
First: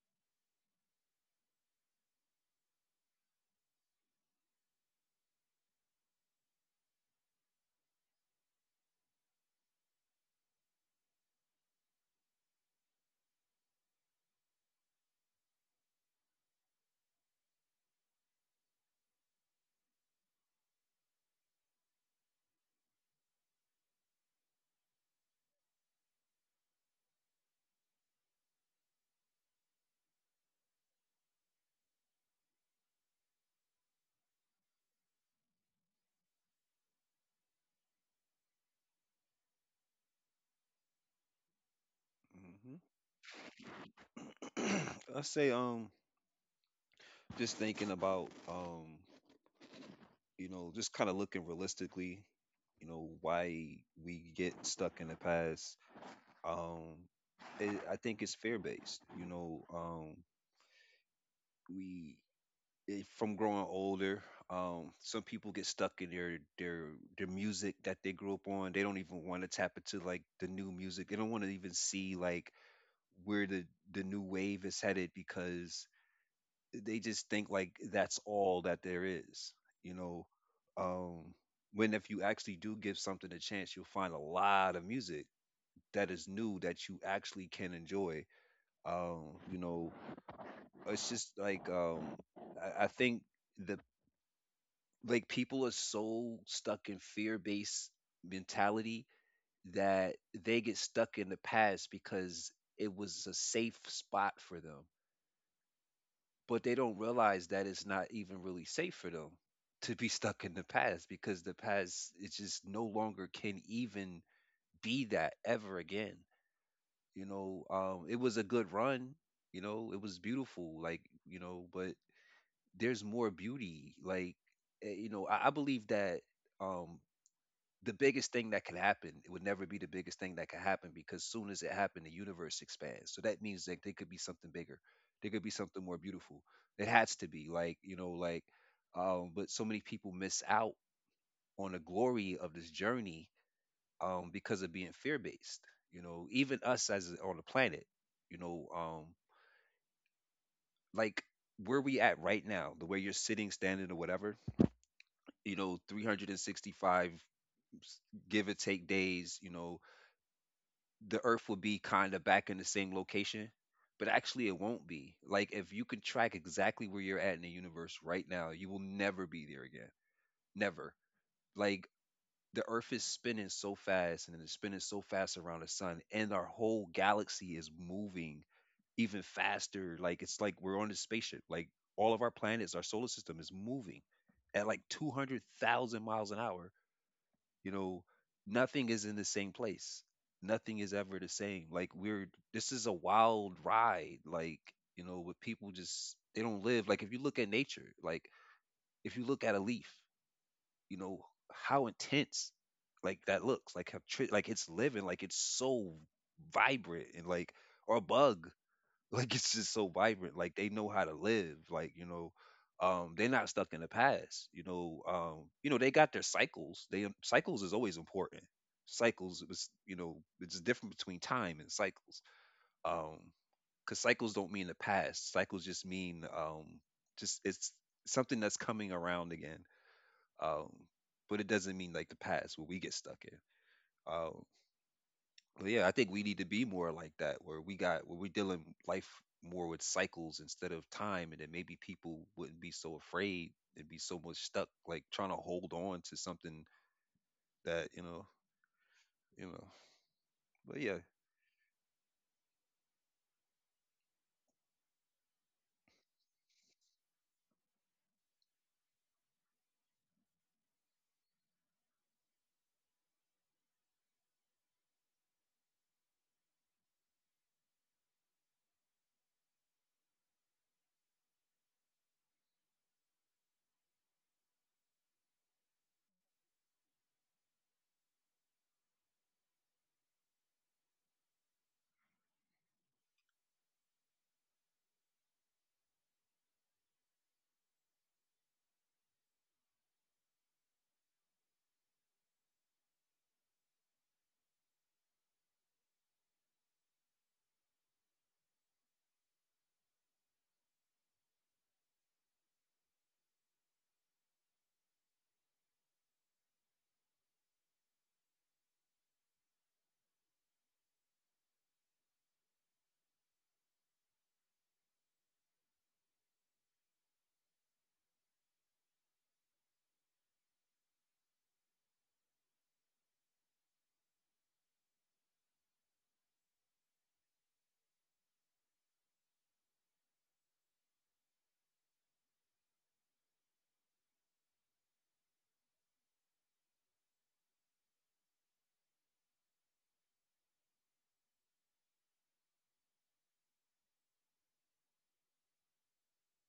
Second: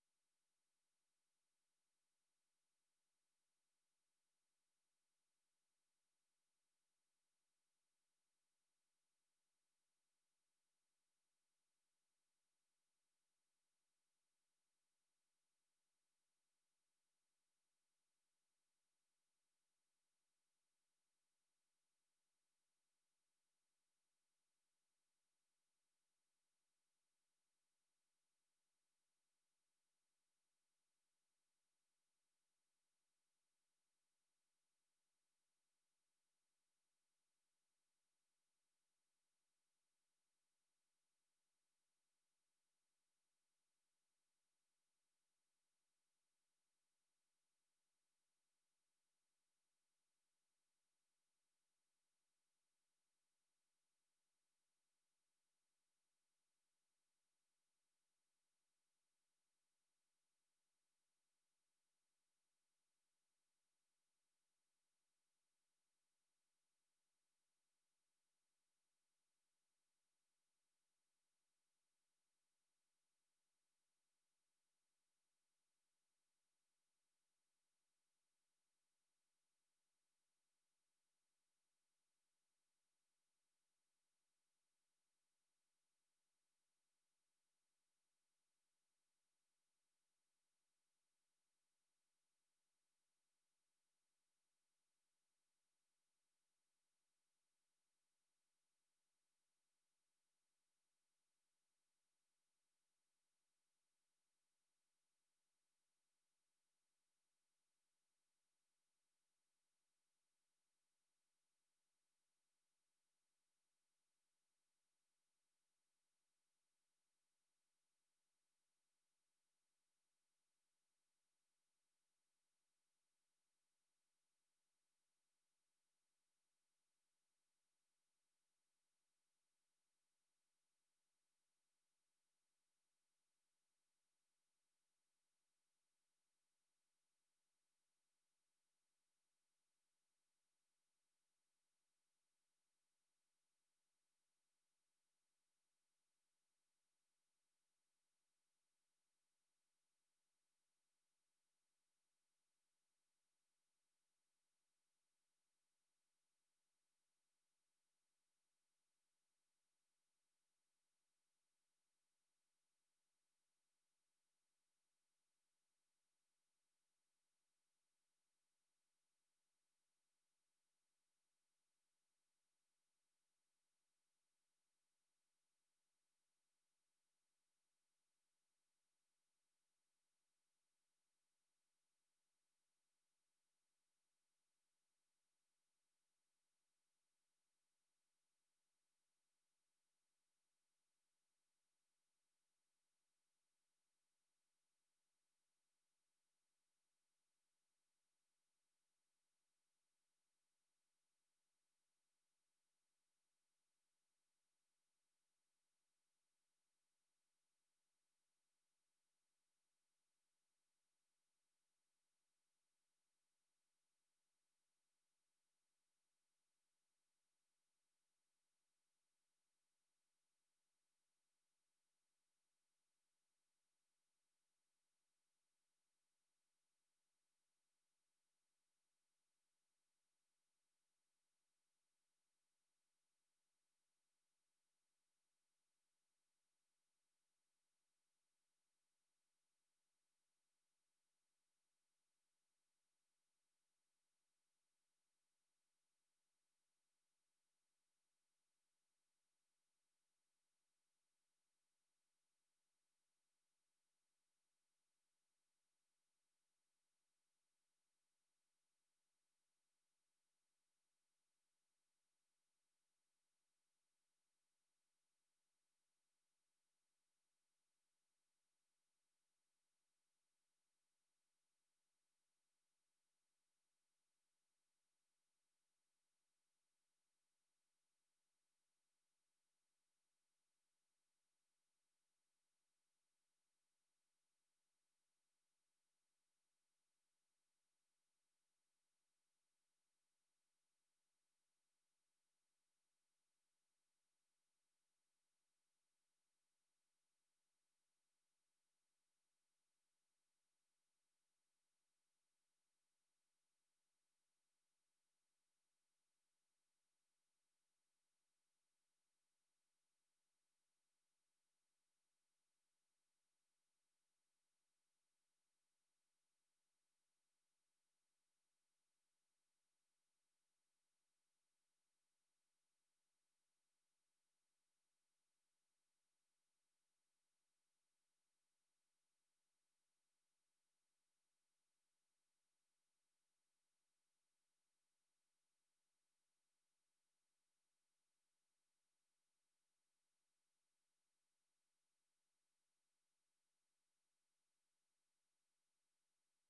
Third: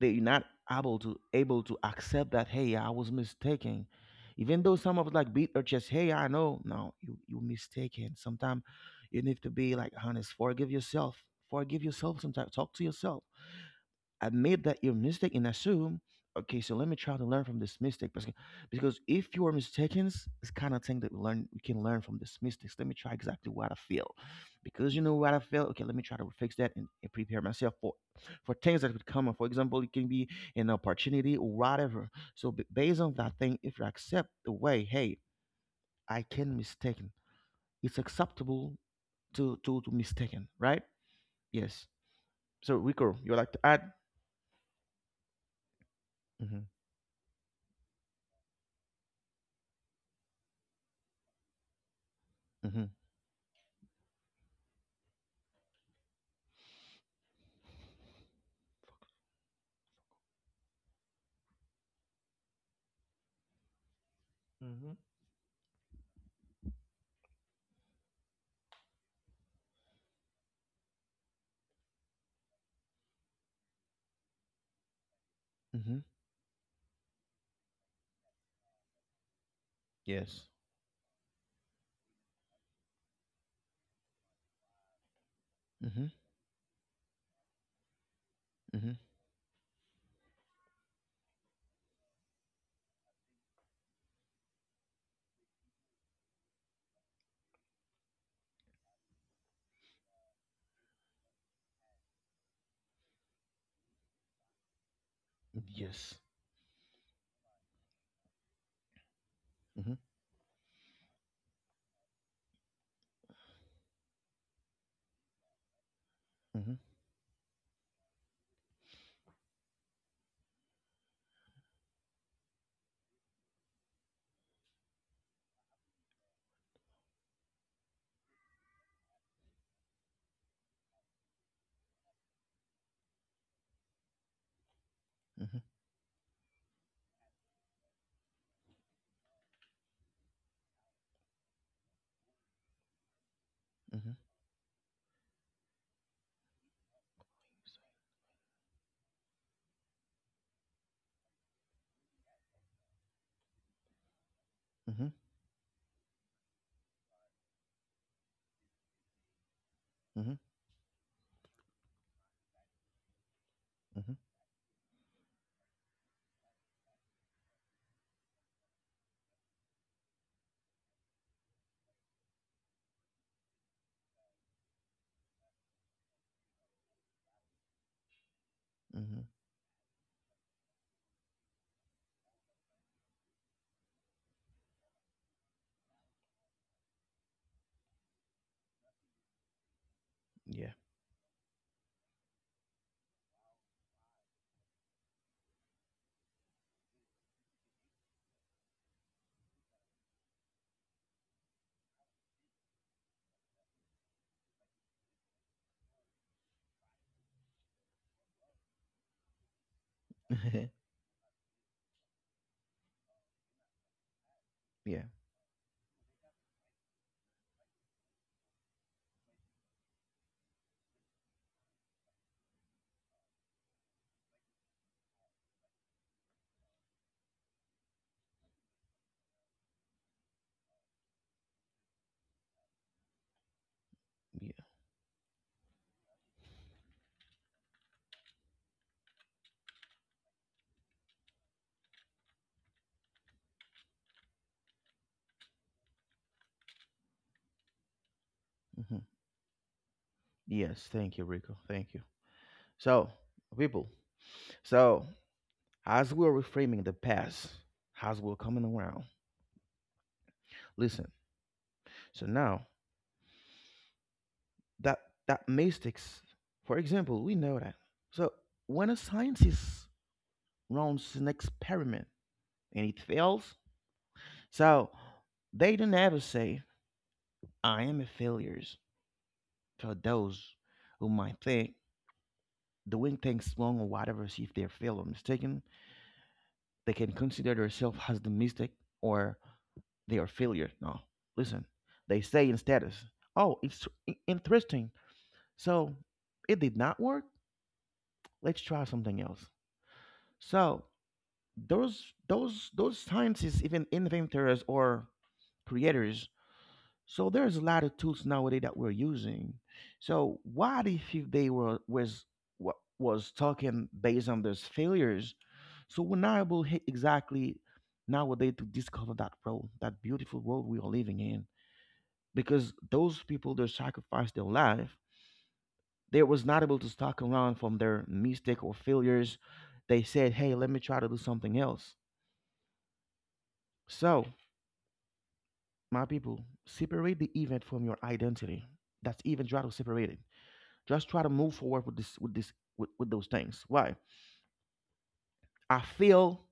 A: they're not able to able to accept that hey, I was mistaken. Even though some of us like beat their chest, hey I know, no, you you mistaken sometimes. You need to be like honest, forgive yourself, forgive yourself. Sometimes talk to yourself, admit that your mistake and assume, okay so let me try to learn from this mistake because because if your mistakes, it's kind of thing that we learn we can learn from this mistakes. Let me try exactly what I feel, because you know what I feel, okay let me try to fix that and, and prepare myself for for things that could come up. For example, it can be an opportunity or whatever. So b- based on that thing, if you accept the way, hey I can mistaken, it's acceptable to to to mistaken, right? Yes. So Rico, you would like to add.
C: Mm-hmm. <clears throat> I say, um,
A: Mm-hmm,
C: just thinking about, um, you know, just kind of looking realistically,
A: mm-hmm.
C: you know, why we get stuck in the past. Um, it, I think it's fear based. You know, um, we eh, from growing older.
A: Mm-hmm.
C: Um, some people get stuck in their their their music that they grew up on. They don't even want to tap into like the new music. They don't want to even see like where the the new wave is headed because
A: Mm-hmm.
C: they just think like that's all that there is. You know,
A: Yes.
C: um, when if you actually do give something a chance, you'll find a lot of music
A: Mm-hmm.
C: that is new that you actually can enjoy.
A: Mm-hmm.
C: Um, you know, it's just like um, I, I think the like people are so stuck in fear-based mentality that they get stuck in the past because it was a safe spot for them.
A: Yes.
C: But they don't realize that it's not even really safe for them
A: Mm-hmm.
C: to be <laughs> stuck in the past because the past it just no longer can even be that ever again.
A: Mm-hmm.
C: You know, um, it was a good run. You know, it was beautiful. Like you know, but there's more beauty. Like eh, you know, I, I believe that um, the biggest thing that can happen it would never be the biggest thing that could happen because soon as it happened the universe expands so that means that there could be something bigger, there could be
A: Mm-hmm.
C: something more beautiful. It has to be like you know like um but so many people miss out on the glory of this journey
A: Mm-hmm.
C: um because of being fear based. You know, even us as on the planet, you know, um like where we at right now, the way you're sitting standing or whatever,
A: Mm-hmm.
C: you know, three hundred sixty-five give or take days, you know,
A: Mm-hmm.
C: the earth will be kind of back in the same location, but
A: Mm-hmm.
C: actually it won't be. Like if you could track exactly where you're at in the universe right now, you will never be there again. Never. Like the earth is spinning so fast, and it's spinning so fast around the sun, and our whole galaxy is moving
A: Mm-hmm.
C: even faster. Like it's like we're on a spaceship. Like all of our planets, our solar system, is moving at like two hundred thousand miles an hour. You know, nothing is in the same place.
A: Yeah.
C: Nothing is ever the same. Like we're this is a wild ride. Like you know with people just they don't live. Like if you look at nature, like if you look at a leaf, you know how intense like that looks, like how tri- like it's living, like it's so vibrant and like or a bug. <laughs> Like it's just so vibrant. Like they know
A: <laughs>
C: how to live. Like you know, um, they're not stuck in the past. You know,
A: Yeah.
C: um, you know they got their cycles. They um, cycles is always important. Cycles is you know it's different between time and cycles. Um, because cycles don't mean the past. Cycles just mean um, just it's something that's coming around again. Um, but it doesn't mean like the past where we get stuck in. um,
A: Yeah.
C: well, yeah, I think we need to be more like that, where we got where we're dealing life more with cycles instead of time, and then maybe people wouldn't be so afraid and be so much stuck, like trying to hold on to something that you know,
A: Mm-hmm.
C: you know. But
A: Yes.
C: yeah,
A: Thank you, Rico. Thank you. So, people. So, as we're reframing the past, as we're coming around. Listen. So now that that mystics, for example, we know that. So when a scientist runs an experiment and it fails, so they don't ever say I am a failure. For those who might think doing things wrong or whatever, see if they're failed or mistaken, they can consider themselves as the mistake, or they are failure. No, listen, they say in status, oh, it's i- interesting. So it did not work. Let's try something else. So those those those scientists, even inventors or creators. So there's a lot of tools nowadays that we're using. So what if you- they were was wa- was talking based on those failures? So we're not able he- exactly nowadays to discover that world, that beautiful world we are living in, because those people that sacrificed their life, they was not able to stuck around from their mistake or failures. They said, "Hey, let me try to do something else." So my people, separate the event from your identity. That's even try to separate it. Just try to move forward with this with this with, with those things. Why? I feel,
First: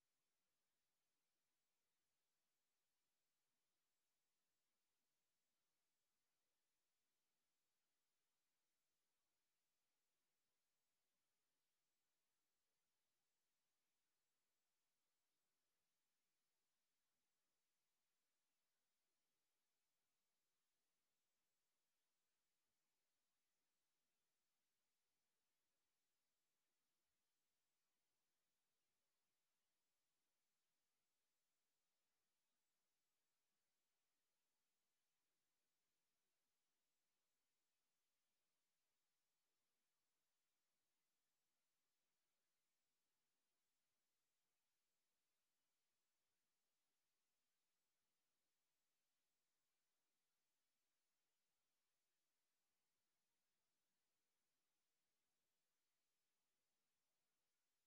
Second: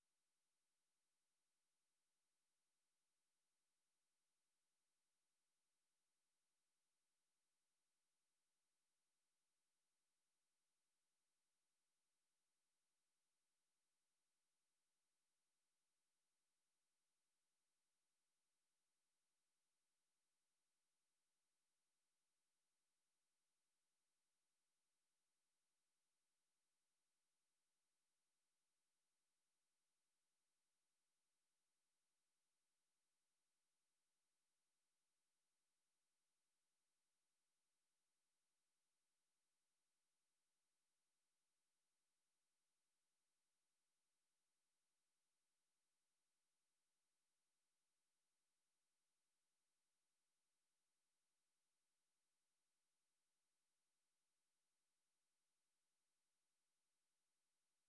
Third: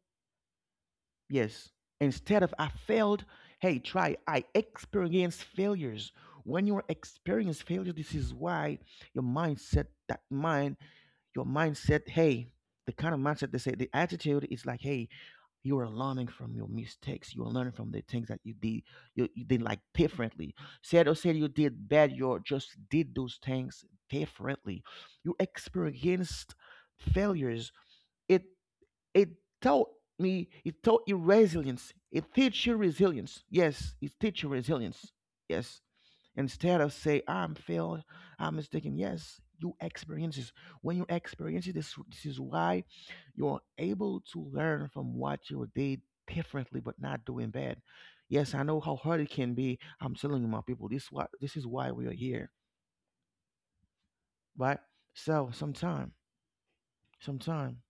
A: yes. Instead of I failed, hey, try I experienced failures. When you experience failure, this is why your mindset, that mind, your mindset, hey, the kind of mindset they say the attitude is like, hey, you are learning from your mistakes. You are learning from the things that you did, you, you did like differently. Said or said you did bad, you just did those things differently. You experienced failures. It it taught me, it taught you resilience. It teach you resilience. Yes, it teach you resilience. Yes. Instead of say I'm failed, I'm mistaken. Yes, you experience this. When you experience it, this this is why you're able to learn from what you did differently, but not doing bad. Yes, I know how hard it can be. I'm telling you, my people, this what this is why we are here, right? So sometime, sometime,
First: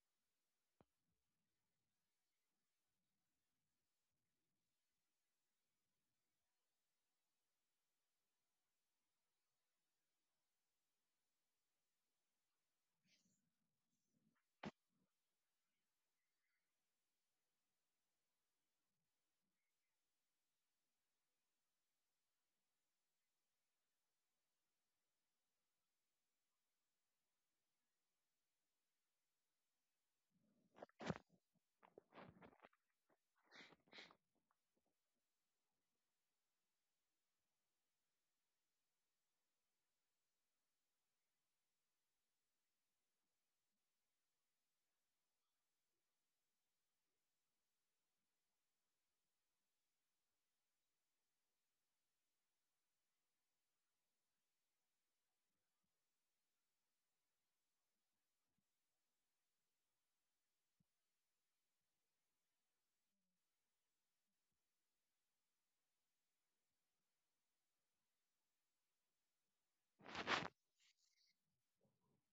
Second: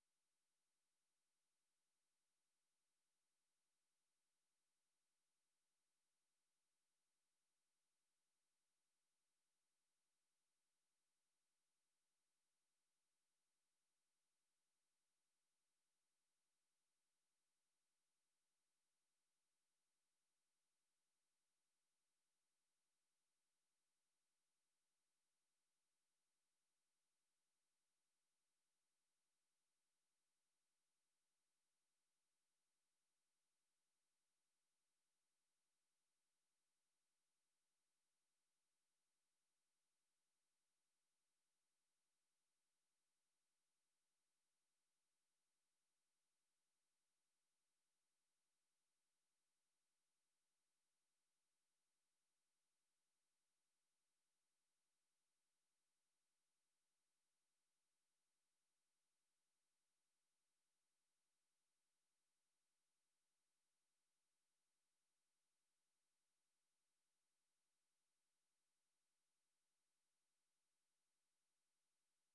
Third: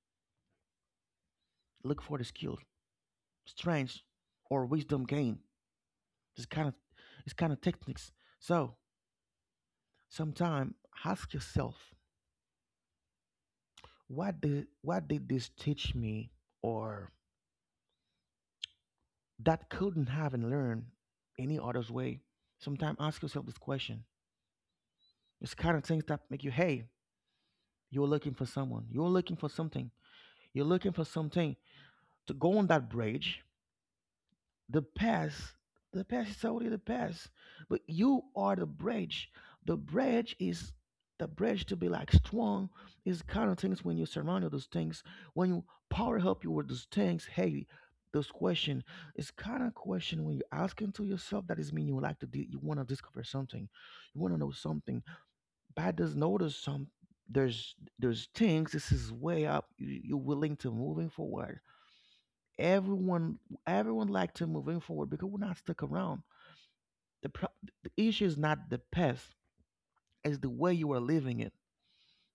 A: look for the skill, strength, or wisdom gain. This kind of, this kind of techniques. So sometime, ask yourself, What did what did this teach me, or that couldn't have and learn any other way? Sometimes ask yourself this question. It's kind of things that make you, hey, you're looking for someone, you're looking for something, you're looking for something to go on that bridge, the past. The past is already the past, but you are the bridge. The bridge is the bridge to be like strong. Is kind of things when you surround you those things, when you power up you with those things, hey, this question is kind of question when you're asking to yourself, that is mean you would like to di- you want to discover something, you want to know something. Bad does notice some, there's there's things, this is way up you, you're willing to moving forward. Everyone, everyone like to moving forward because we're not stuck around. the, pro- the issue is not the past, it's the way you are living it,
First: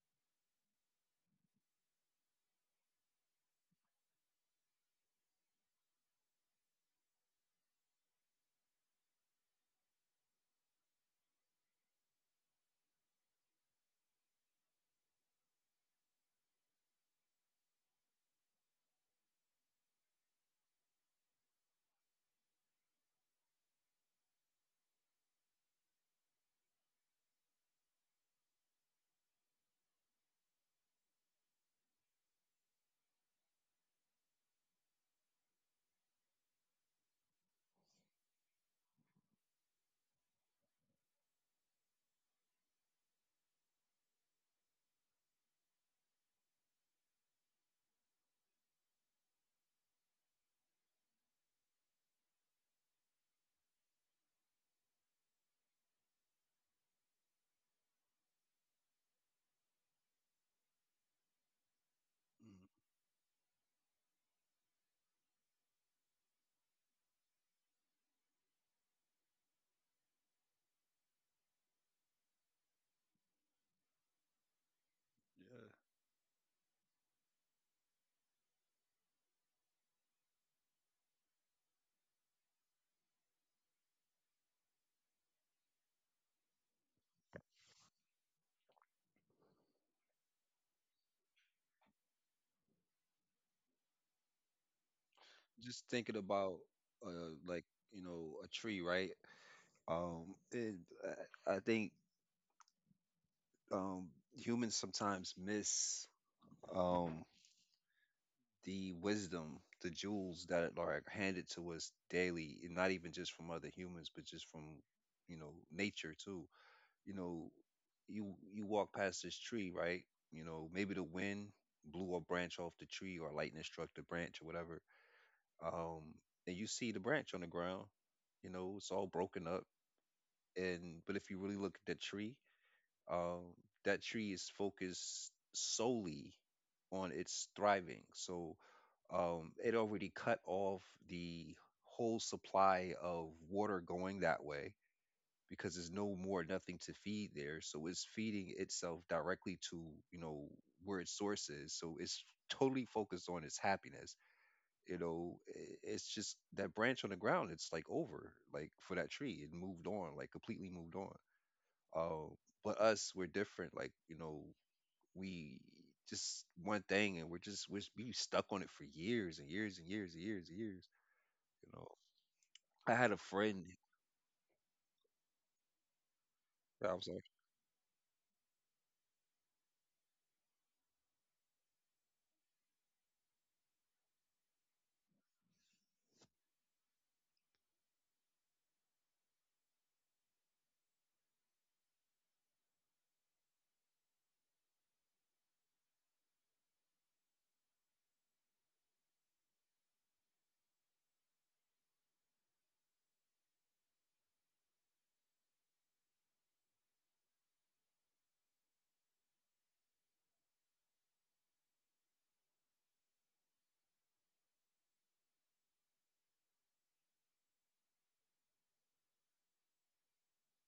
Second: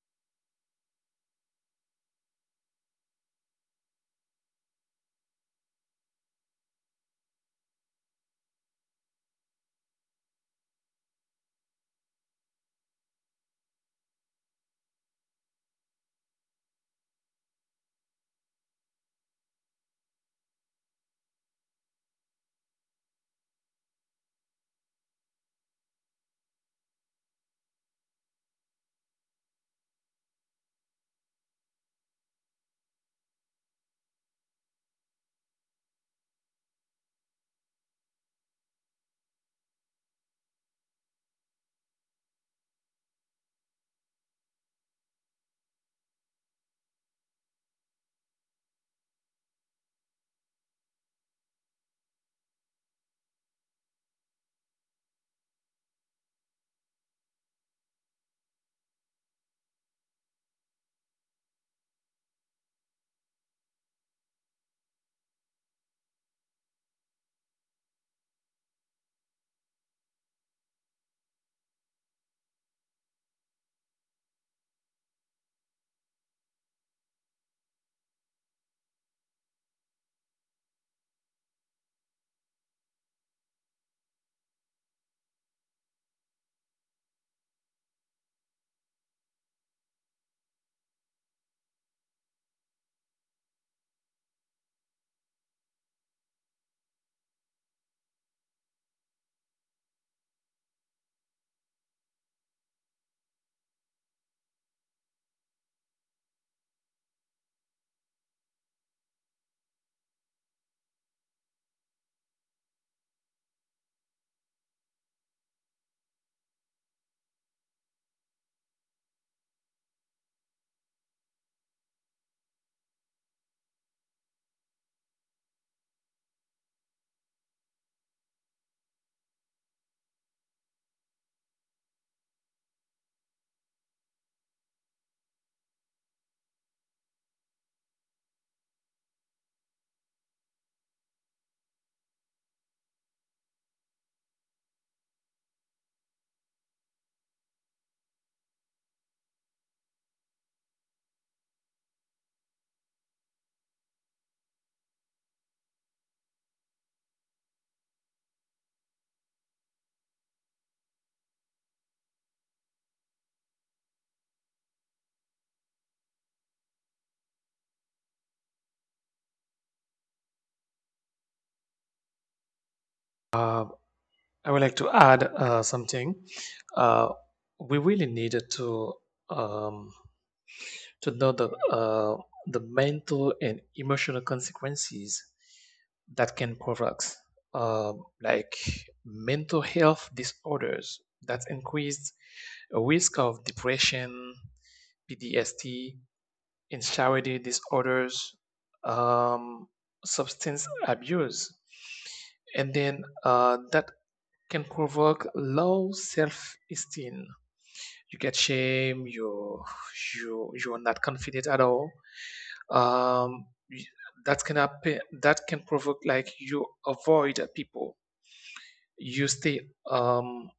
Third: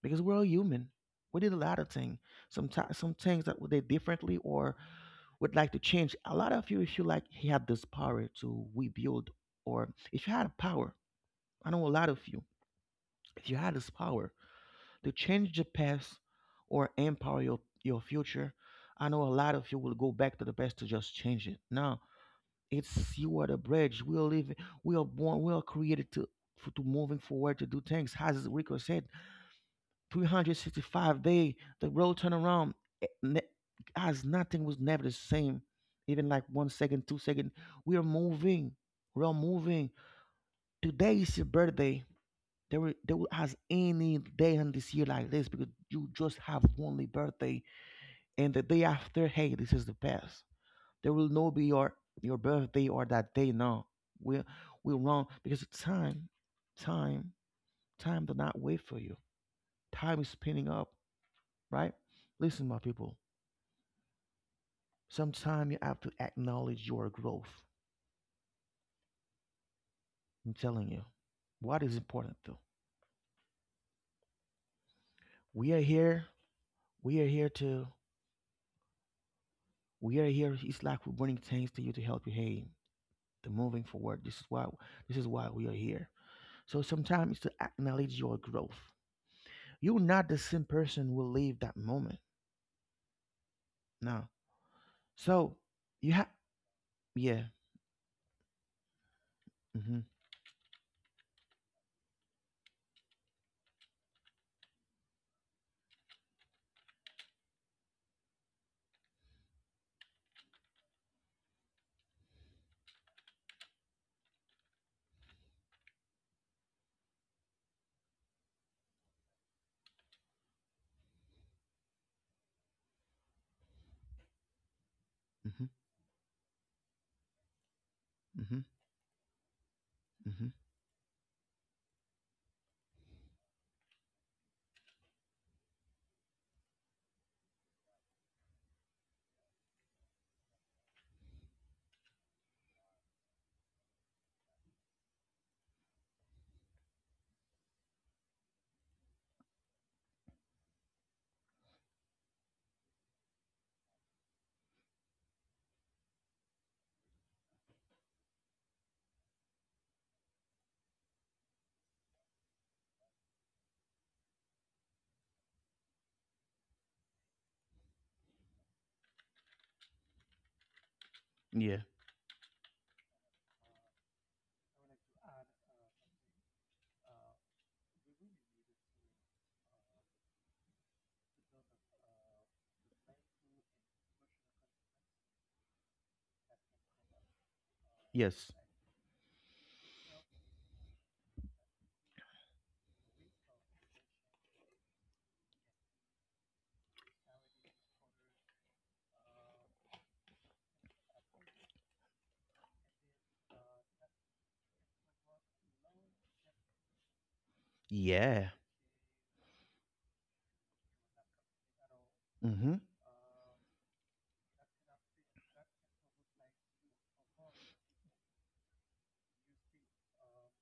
A: because we're all human. We did a lot of things, some ti- some things that we did differently, or would like to change. A lot of you, if you like you had this power to rebuild, or if you had a power, I know a lot of you, if you had this power to change the past or empower your your future, I know a lot of you will go back to the past to just change it. No. It's you are the bridge. We are living. We are born. We are created to, for, to moving forward to do things. As Rico said, three hundred sixty-five day the world turn around. eh, ne- As nothing was never the same. Even like one second, two second, we are moving. We are moving. Today is your birthday. There will, there will as any day in this year like this because you just have only birthday, and the day after, hey, this is the best. There will no be your your birthday or that day. No, we we wrong because time, time, time does not wait for you. Time is spinning up, right?
C: mhm.
A: Listen, my people. Sometime you have to acknowledge your growth. I'm telling you, what is important though.
C: Yeah.
A: We are here. We are here to. We are here. It's like we're bringing things to you to help you. Hey, to moving forward. This is why. This is why we are here. So sometimes it's to acknowledge your growth. You're not the same person who will leave that moment. No. So
C: Just
A: you
C: thinking
A: have,
C: about uh,
A: yeah.
C: like you know a tree, right?
A: Mm-hmm.
C: Um, and I, I think um, humans sometimes miss um the wisdom, the jewels that are handed to us daily, and not even just from other humans, but just from you know nature too. You know, you you walk past this tree, right? You know, maybe the wind blew a branch off the tree or lightning struck the branch or whatever,
A: Mm-hmm.
C: um, and you see the branch on the ground. You
A: Mm-hmm.
C: know, it's all broken up,
A: Mm-hmm.
C: and but if you really look at that tree, um, that tree is focused solely on its thriving. So um, it already cut off the whole supply of water going that way because there's no more nothing to feed there, so it's feeding itself directly to you know where its source is, so it's totally focused on its happiness. You know i- it's just that branch on the ground, it's like over, like for that tree it moved on, like completely moved on. uh, but us we're different. Like you know we just one thing and we're just we're we stuck on it for years and years and years and years and years. You
A: Yeah.
C: know, I had a friend.
B: uh, I would like to add uh, something.
C: I was
B: Uh,
C: like,
B: we really needed to um, to know the uh, the mental and emotional consequences that can provoke, um,
A: Yes.
B: like mental health disorders that increased a risk of depression, P T S D, instability disorders, um, substance abuse, and then uh, that can provoke low self-esteem. You get
A: Yeah.
B: shame. You you you are not confident at all.
A: Mm-hmm.
B: Um, y- that can happen. That can provoke like you avoid people. You stay um,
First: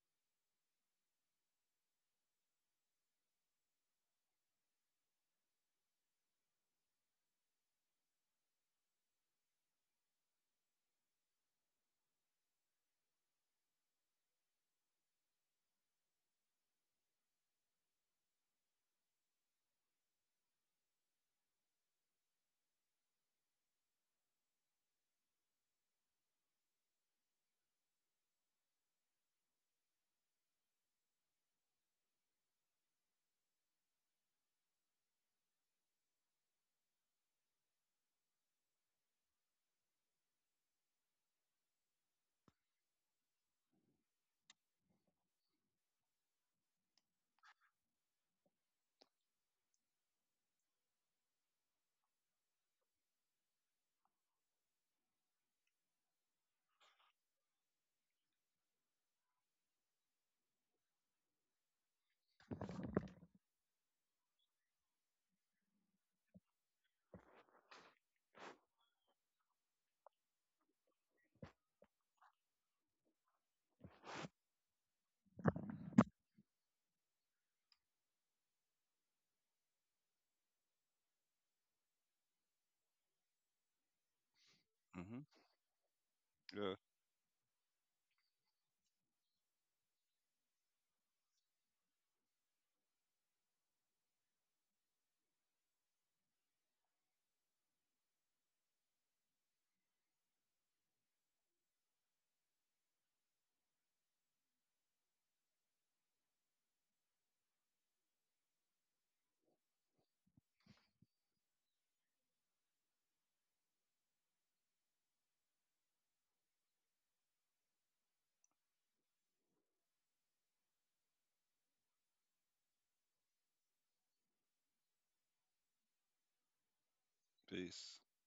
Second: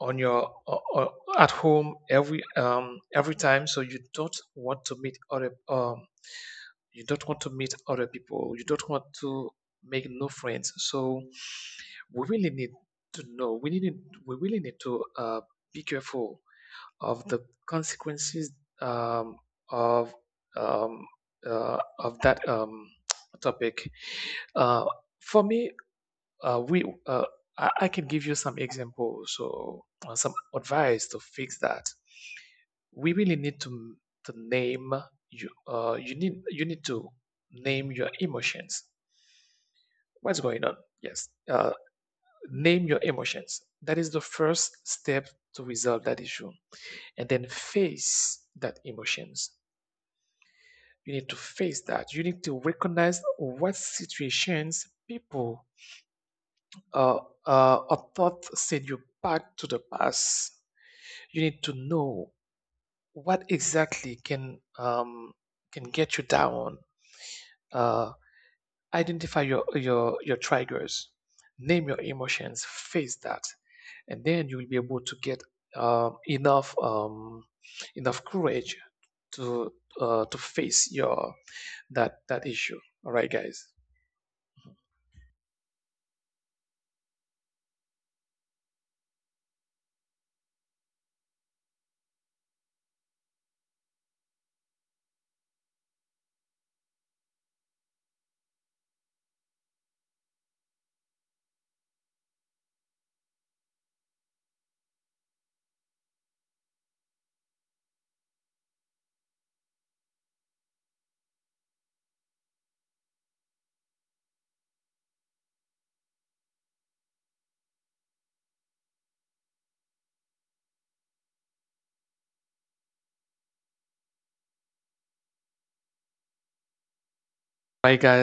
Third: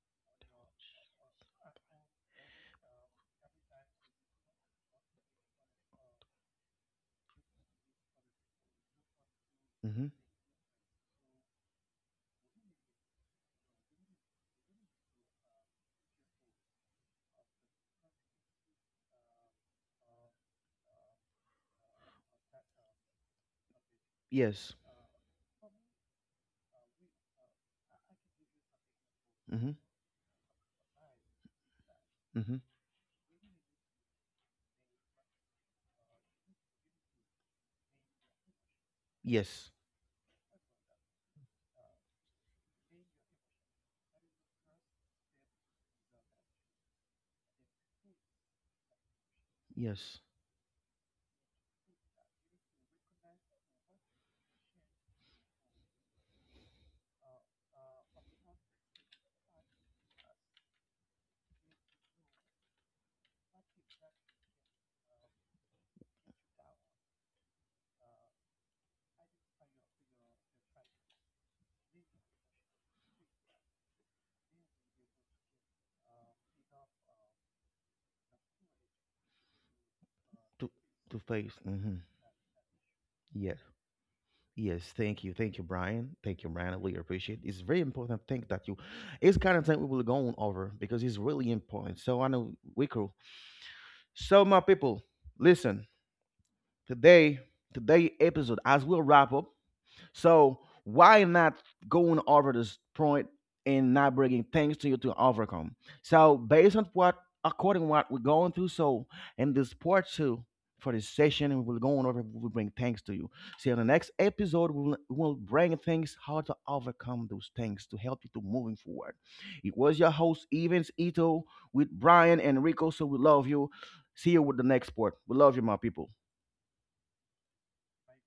B: on your uh, uh, at home every um, every time, so you don't want to meet other um, you don't want to meet other people, you don't want to make
A: Mm-hmm.
B: new friends. So we really need to know, we really need, we really need to uh, be careful of the consequences um, of um, uh, of that um, <tsk> topic.
A: Yes.
B: uh, for me uh, we uh, I, I can give you some examples
A: Mm-hmm.
B: or uh, some advice to fix that.
A: Mm-hmm.
B: We really need to to name you. Uh, you need you need to name your emotions.
A: Yes.
B: What's going on? Yes, uh, name your emotions. That is the first step to resolve that issue, and then face that emotions.
A: Yes.
B: You need to face that. You need to recognize what situations, people, Uh, uh, a thought send you back to the past. You need to know what exactly can um, can get you down. Uh, Identify your, your, your triggers, name your emotions, face that, and then you will be able to get um, enough um, enough courage to uh, to
A: To
B: face
A: to
B: your
A: face. Mm-hmm.
B: that that issue. All right,
A: Yeah.
B: guys.
A: Yes. Thank
C: hmm.
A: you. Thank you, Brian. Thank you, Brian.
C: Yeah,
A: I really appreciate it. It's very important thing that you, it's kind of thing we will go on over because it's really important. So I know we could, so my people, listen, today, today episode, as we'll wrap up, so why not going over this point and not bringing things to you to overcome? So based on what, according to what we're going through, so in this part two for this session, we will go on over, we will bring things to you. See, in the next episode, we will, we will bring things, how to overcome those things to help you to moving forward. It was your host, Evans Ito, with Brian and Rico. So we love you. See you with the next part. We love you, my people.
B: All right,
C: peace.
B: guys.